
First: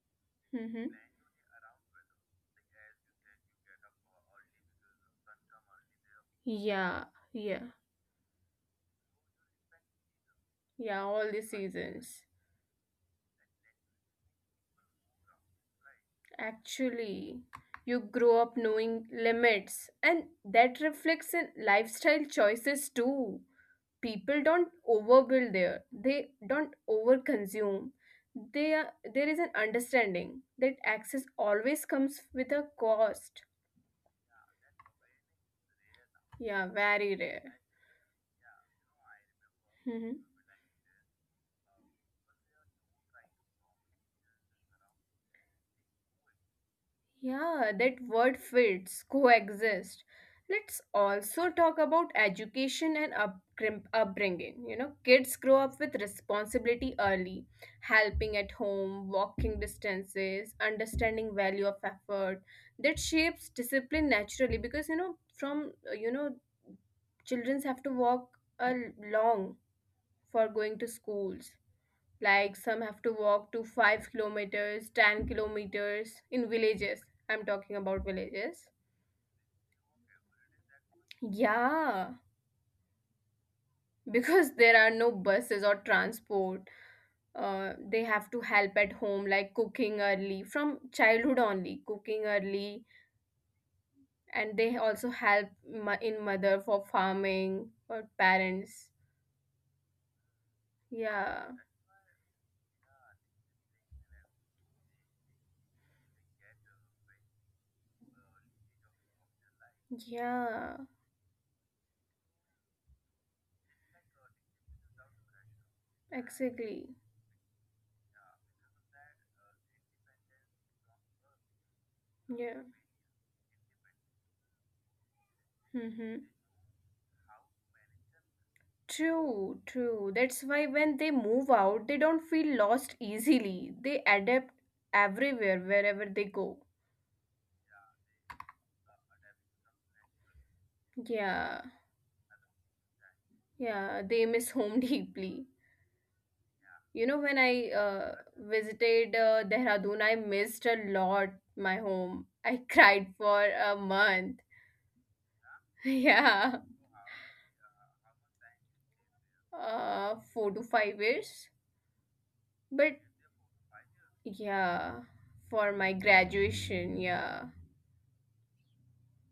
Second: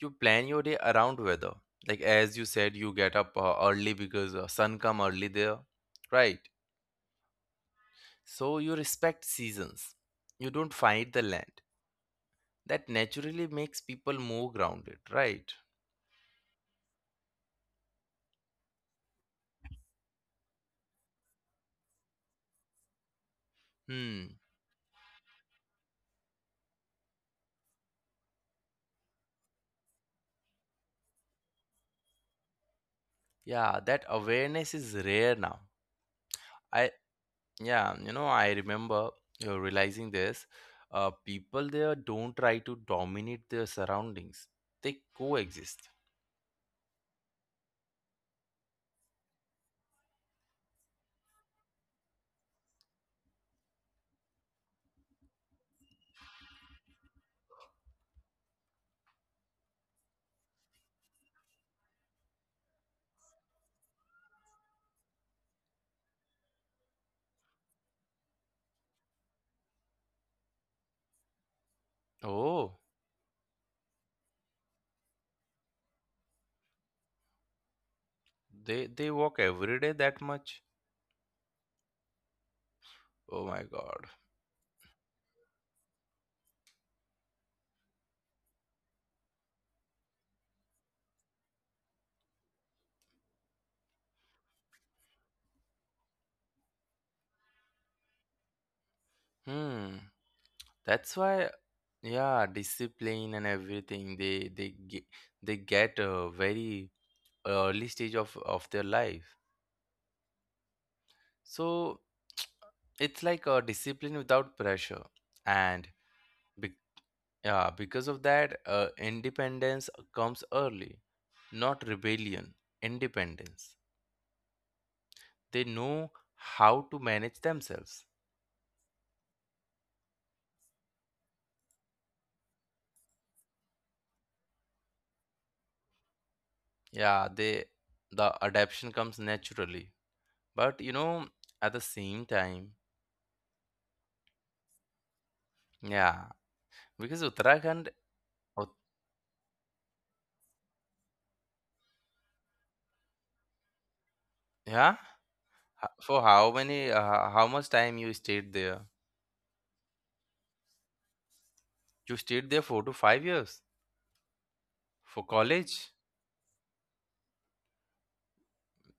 S1: You plan your day
S2: Mm-hmm.
S1: around weather. Like, as you said, you get up early because sun come early there, right?
S2: Yeah. Yeah.
S1: So, you respect seasons. You don't
S2: Yeah.
S1: fight the
S2: All the
S1: land.
S2: seasons.
S1: That naturally makes people more grounded, right?
S2: Actually, you grow up knowing limits, and that reflects in lifestyle choices too.
S1: Hmm.
S2: People don't overbuild there. They don't overconsume. They are, there is an understanding that access always comes with a cost.
S1: Yeah, that awareness is rare now.
S2: Yeah, very
S1: I.
S2: rare.
S1: Yeah, you know, I remember
S2: Mm-hmm.
S1: realizing this. People there don't try to dominate their surroundings. They coexist.
S2: Yeah, that word fits, coexist. Let's also talk about education and upbringing. You know, kids grow up with responsibility early, helping at home, walking distances, understanding value of effort. That shapes discipline naturally because, you know, children have to walk a long for going to schools. Like
S1: Oh,
S2: some have to walk to 5 kilometers, 10 kilometers in villages. I'm talking about villages.
S1: they walk every day that much?
S2: Yeah,
S1: Oh my god.
S2: because there are no buses or transport. They have to help at home, like cooking early from childhood only, cooking early, and they also help in mother for farming or parents.
S1: Hmm. That's
S2: Yeah,
S1: why, yeah, discipline and everything they get a very early stage of their life.
S2: yeah,
S1: So it's like a discipline without pressure and
S2: exactly.
S1: yeah, because of that, independence comes early, not rebellion,
S2: Yeah.
S1: independence. They know
S2: Mm-hmm.
S1: how to manage themselves.
S2: True, true. That's why when they move out, they don't feel lost easily. They adapt everywhere, wherever they go.
S1: Yeah, they the adaptation comes naturally. But you know,
S2: Yeah,
S1: at the same time,
S2: yeah, they miss home <laughs> deeply.
S1: yeah,
S2: You know,
S1: because
S2: when I
S1: Ut-
S2: visited Dehradun, I missed a lot my home. I <laughs> cried for a month. <laughs>
S1: yeah, for
S2: Yeah,
S1: how many, how much time you stayed there?
S2: 4 to 5 years.
S1: You stayed there
S2: But
S1: 4 to 5 years
S2: yeah,
S1: for
S2: for my
S1: college,
S2: graduation, yeah,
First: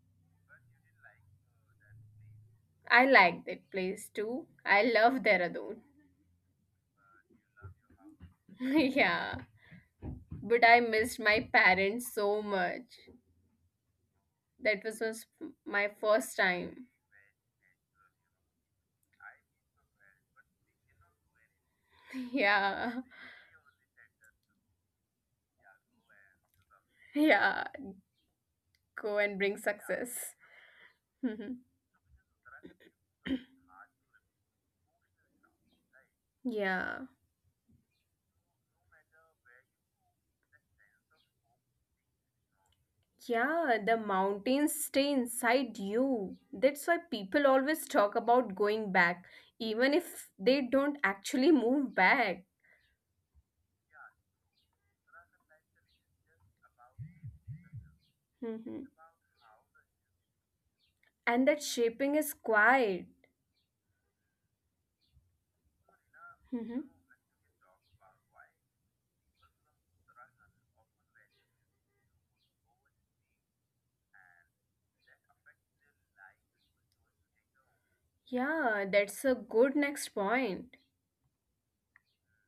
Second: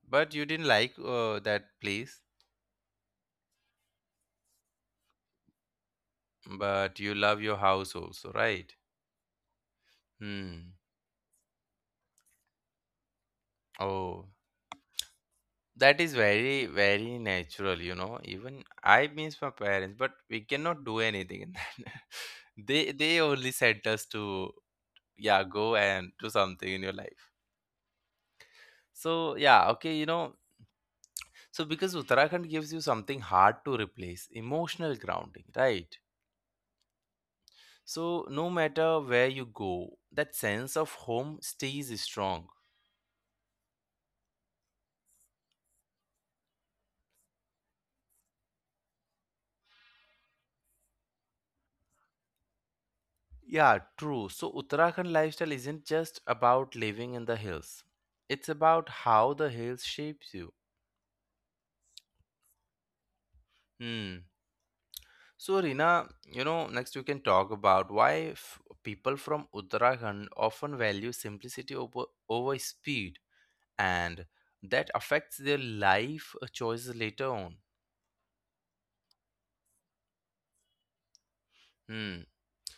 S1: but you didn't like that place?
S2: I like that place too. I love Dehradun.
S1: But you love your house also,
S2: <laughs>
S1: right?
S2: Yeah, but
S1: Hmm.
S2: I missed my parents so much.
S1: Oh,
S2: That was my
S1: that is
S2: first
S1: very,
S2: time.
S1: very natural, you know. Even I miss my parents, but we cannot do anything in that.
S2: <laughs>
S1: <laughs> They
S2: Yeah,
S1: they only sent us to yeah, go and do something in your life.
S2: yeah, go
S1: So
S2: and bring
S1: yeah, okay, you know.
S2: success.
S1: So
S2: <laughs>
S1: because Uttarakhand gives you something hard to replace, emotional grounding, right?
S2: Yeah,
S1: So no matter where you go, that sense of home stays strong.
S2: yeah, the mountains stay inside you. That's why people always talk about going back, even if they don't actually move back.
S1: Yeah, true. So Uttarakhand lifestyle isn't just about living in the hills.
S2: <laughs>
S1: It's
S2: Mhm.
S1: about how the hills shapes you.
S2: And that shaping is quiet.
S1: Hmm. So Rina, you
S2: <laughs>
S1: know,
S2: Mhm.
S1: next we can talk about why people from Uttarakhand often value simplicity over, over speed and that affects their life choices later on.
S2: Yeah, that's a good next point.
S1: Hmm.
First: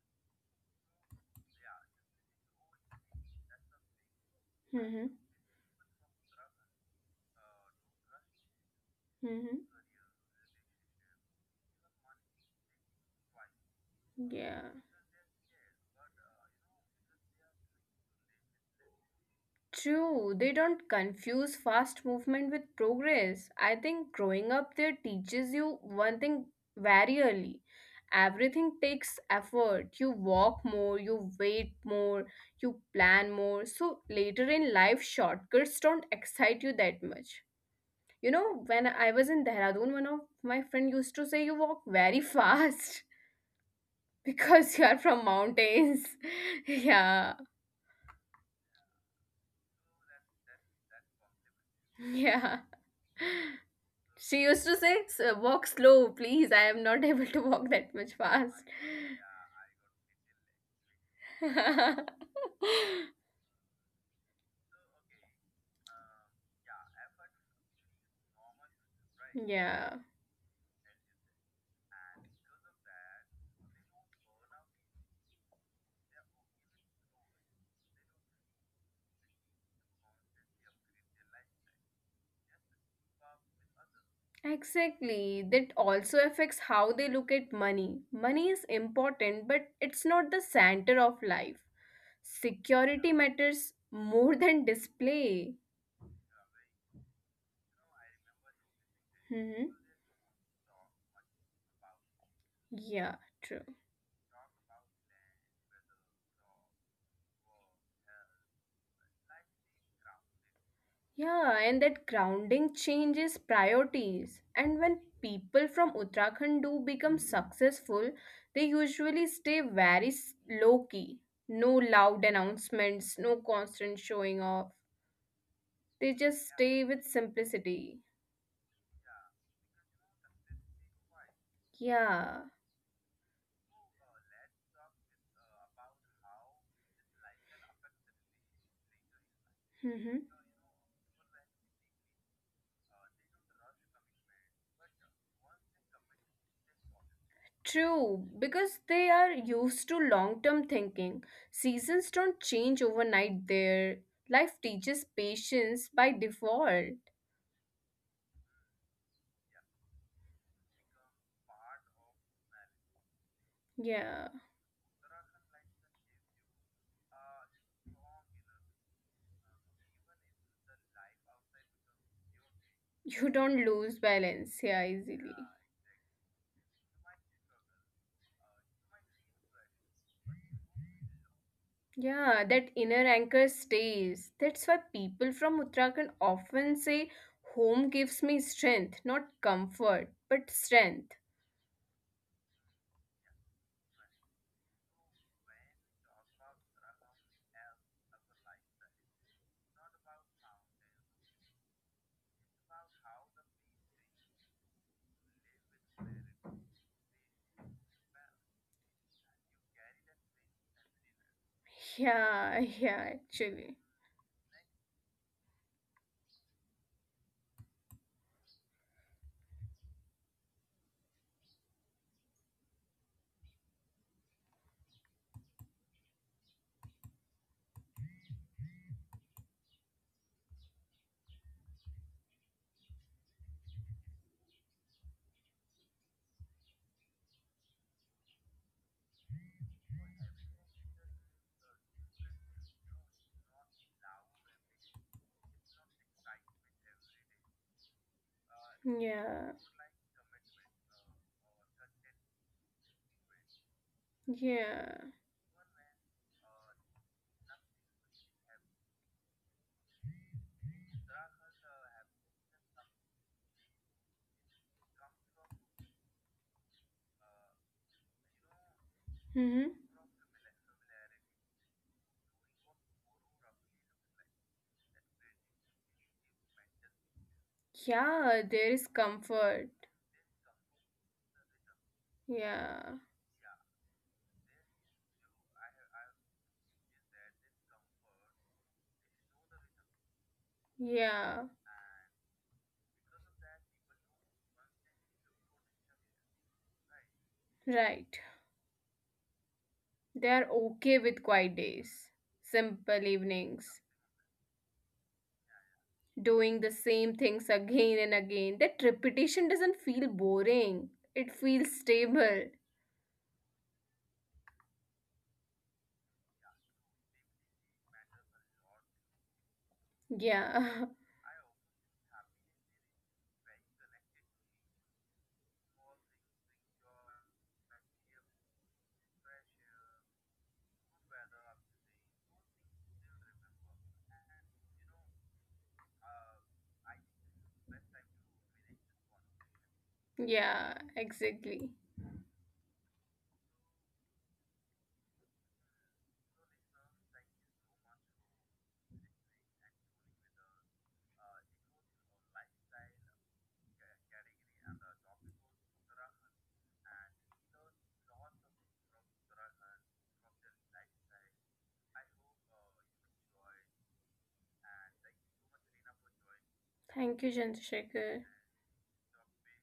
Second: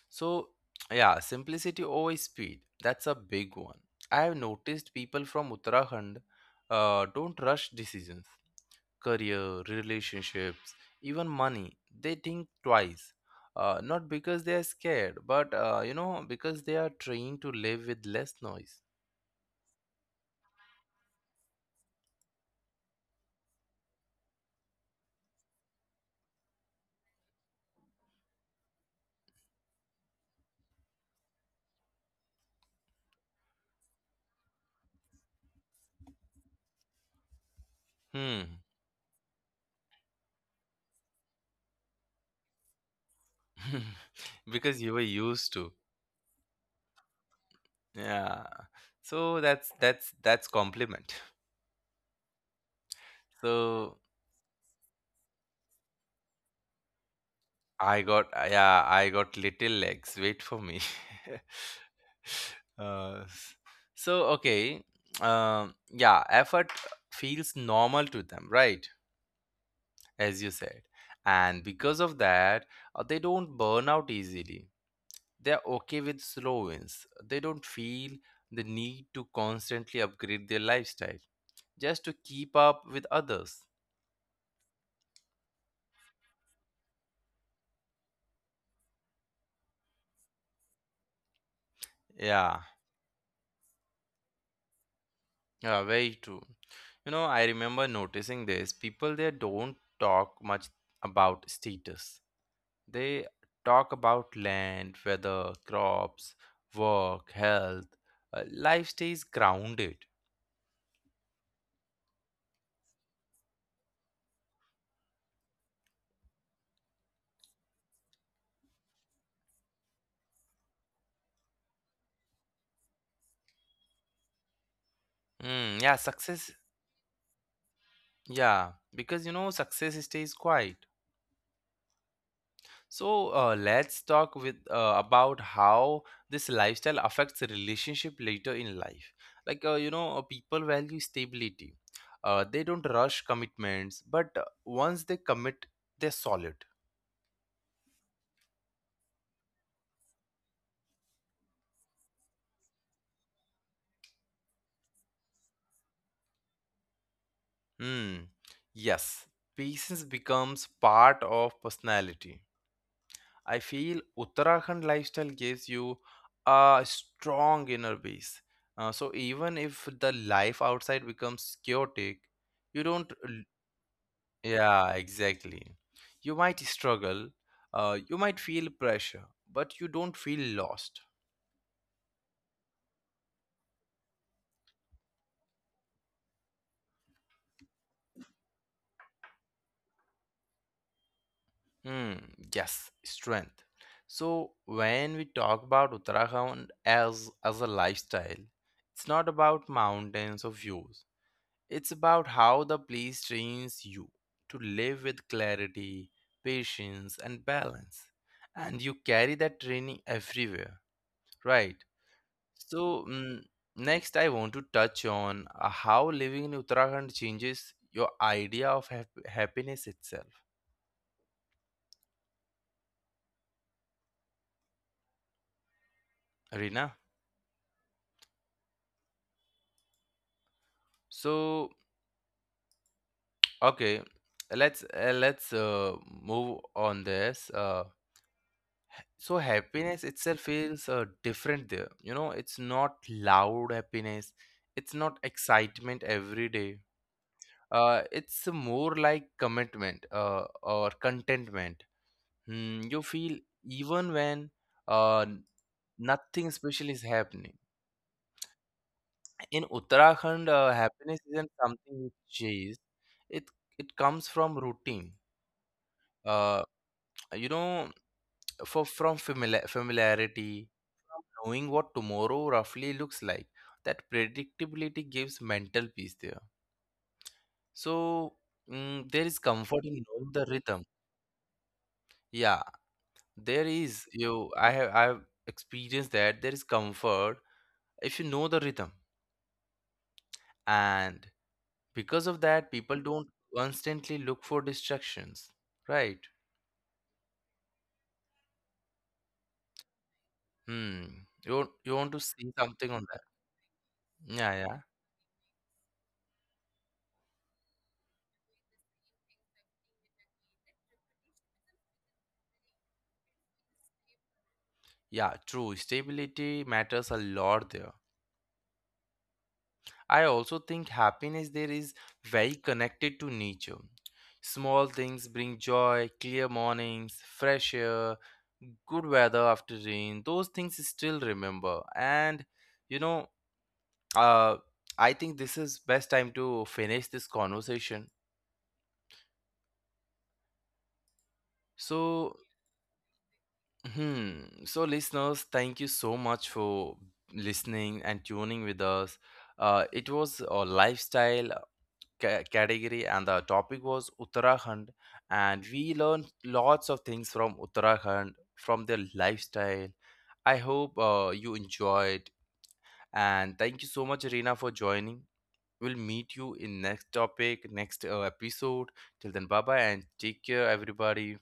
S1: So yeah, simplicity over speed. That's a big one. I have
S2: <laughs>
S1: noticed
S2: Mhm.
S1: people from Uttarakhand don't rush decisions,
S2: Mm-hmm.
S1: career, relationships, even money, they think twice. Not
S2: Yeah.
S1: because they are scared, but you know, because they are trained to live with less noise.
S2: True, they don't confuse fast movement with progress. I think growing up there teaches you one thing very early. Everything takes effort. You walk more, you wait more, you plan more. So later in life, shortcuts don't excite you that much. You know, when
S1: Hmm.
S2: I was in Dehradun, one of my friend used to say you walk very fast <laughs> because you
S1: <laughs>
S2: are
S1: Because
S2: from
S1: you were used
S2: mountains.
S1: to.
S2: <laughs> Yeah,
S1: Yeah. So that's that's compliment.
S2: yeah.
S1: So
S2: She used to say, walk slow, please. I am not <laughs> able to walk that much
S1: I got,
S2: fast.
S1: yeah, I got little legs. Wait for me.
S2: <laughs>
S1: <laughs> uh, s- so okay. Yeah, effort feels normal to them, right?
S2: Yeah,
S1: As you said. And because of that, they don't burn out easily. They are okay with slow wins. They don't feel the need to constantly upgrade their lifestyle just to keep up with others.
S2: exactly. That also affects how they look at money. Money is important, but it's not the center of life.
S1: Yeah,
S2: Security matters more than display.
S1: yeah, very true. You know, I remember noticing this. People there
S2: Hmm.
S1: don't talk much about status.
S2: Yeah,
S1: They
S2: true.
S1: talk about land, weather, crops, work, health. Life stays grounded.
S2: Yeah, and that grounding changes priorities. And when people from Uttarakhand do become successful, they usually stay very low key. No loud announcements, no constant showing off.
S1: Mm, yeah,
S2: They just
S1: success.
S2: stay with simplicity.
S1: Yeah, because you know success stays quiet.
S2: Yeah.
S1: So let's talk with about how this lifestyle affects the relationship later in life. Like you
S2: Hmm.
S1: know, people value stability. They don't rush commitments, but once they commit, they're solid.
S2: True, because they are used to long term thinking. Seasons don't change overnight there. Life teaches patience by default.
S1: Hmm. Yes, patience becomes part of personality. I
S2: Yeah.
S1: feel Uttarakhand lifestyle gives you a strong inner peace. So even if the life outside becomes chaotic, you
S2: You
S1: don't.
S2: don't lose balance, yeah,
S1: Yeah,
S2: easily.
S1: exactly. You might struggle. You might feel pressure, but you don't feel lost.
S2: Yeah, that inner anchor stays. That's why people from Uttarakhand often say, Home gives me strength, not comfort, but strength.
S1: Hmm. Yes, strength. So when we talk about Uttarakhand as a lifestyle, it's not about mountains or views. It's about how the place trains you to live with clarity, patience, and balance. And you carry that training everywhere, right?
S2: Yeah, <laughs>
S1: So,
S2: yeah,
S1: mm,
S2: actually.
S1: next, I want to touch on how living in Uttarakhand changes your idea of happiness itself, Rina. So, okay, let's move on this. So happiness itself feels different there, you know, it's not loud happiness, it's not excitement every day, it's more like commitment,
S2: Yeah,
S1: or contentment. Hmm, you feel even when uh,
S2: yeah.
S1: nothing special is happening. In uttarakhand, happiness isn't something you chase, it it comes from routine. uh, you know familiarity, from
S2: Mm-hmm.
S1: knowing what tomorrow roughly looks like. That predictability gives mental peace there. So, mm, there is comfort in
S2: Yeah,
S1: knowing
S2: there
S1: the
S2: is
S1: rhythm.
S2: comfort.
S1: Yeah, there is. You I
S2: Yeah,
S1: have I've experienced that. There is comfort if you know the rhythm. And because of that, people don't
S2: yeah,
S1: constantly look for distractions, right?
S2: right.
S1: Hmm. You want to
S2: They are
S1: see something
S2: okay
S1: on
S2: with quiet days,
S1: that. Yeah, yeah,
S2: simple evenings, doing the same things again and again. That repetition doesn't feel boring, it feels stable.
S1: yeah, true. Stability matters a lot there. I also think happiness there is very
S2: Yeah,
S1: connected to nature. Small things bring joy, clear mornings, fresh air, good weather after rain. Those things still remember. And you know, uh, I think this is best time to finish this conversation.
S2: <laughs>
S1: So,
S2: yeah, exactly.
S1: hmm, so listeners, thank you so much for listening and tuning with us. It was a lifestyle category and the topic was uttarakhand, and we learned lots of things from uttarakhand from their lifestyle. I hope you enjoyed, and thank you so much, Reena, for joining. We'll meet you in next topic, next episode.
S2: Thank you,
S1: Till then, bye bye
S2: Chandrasekhar.
S1: and take care, everybody.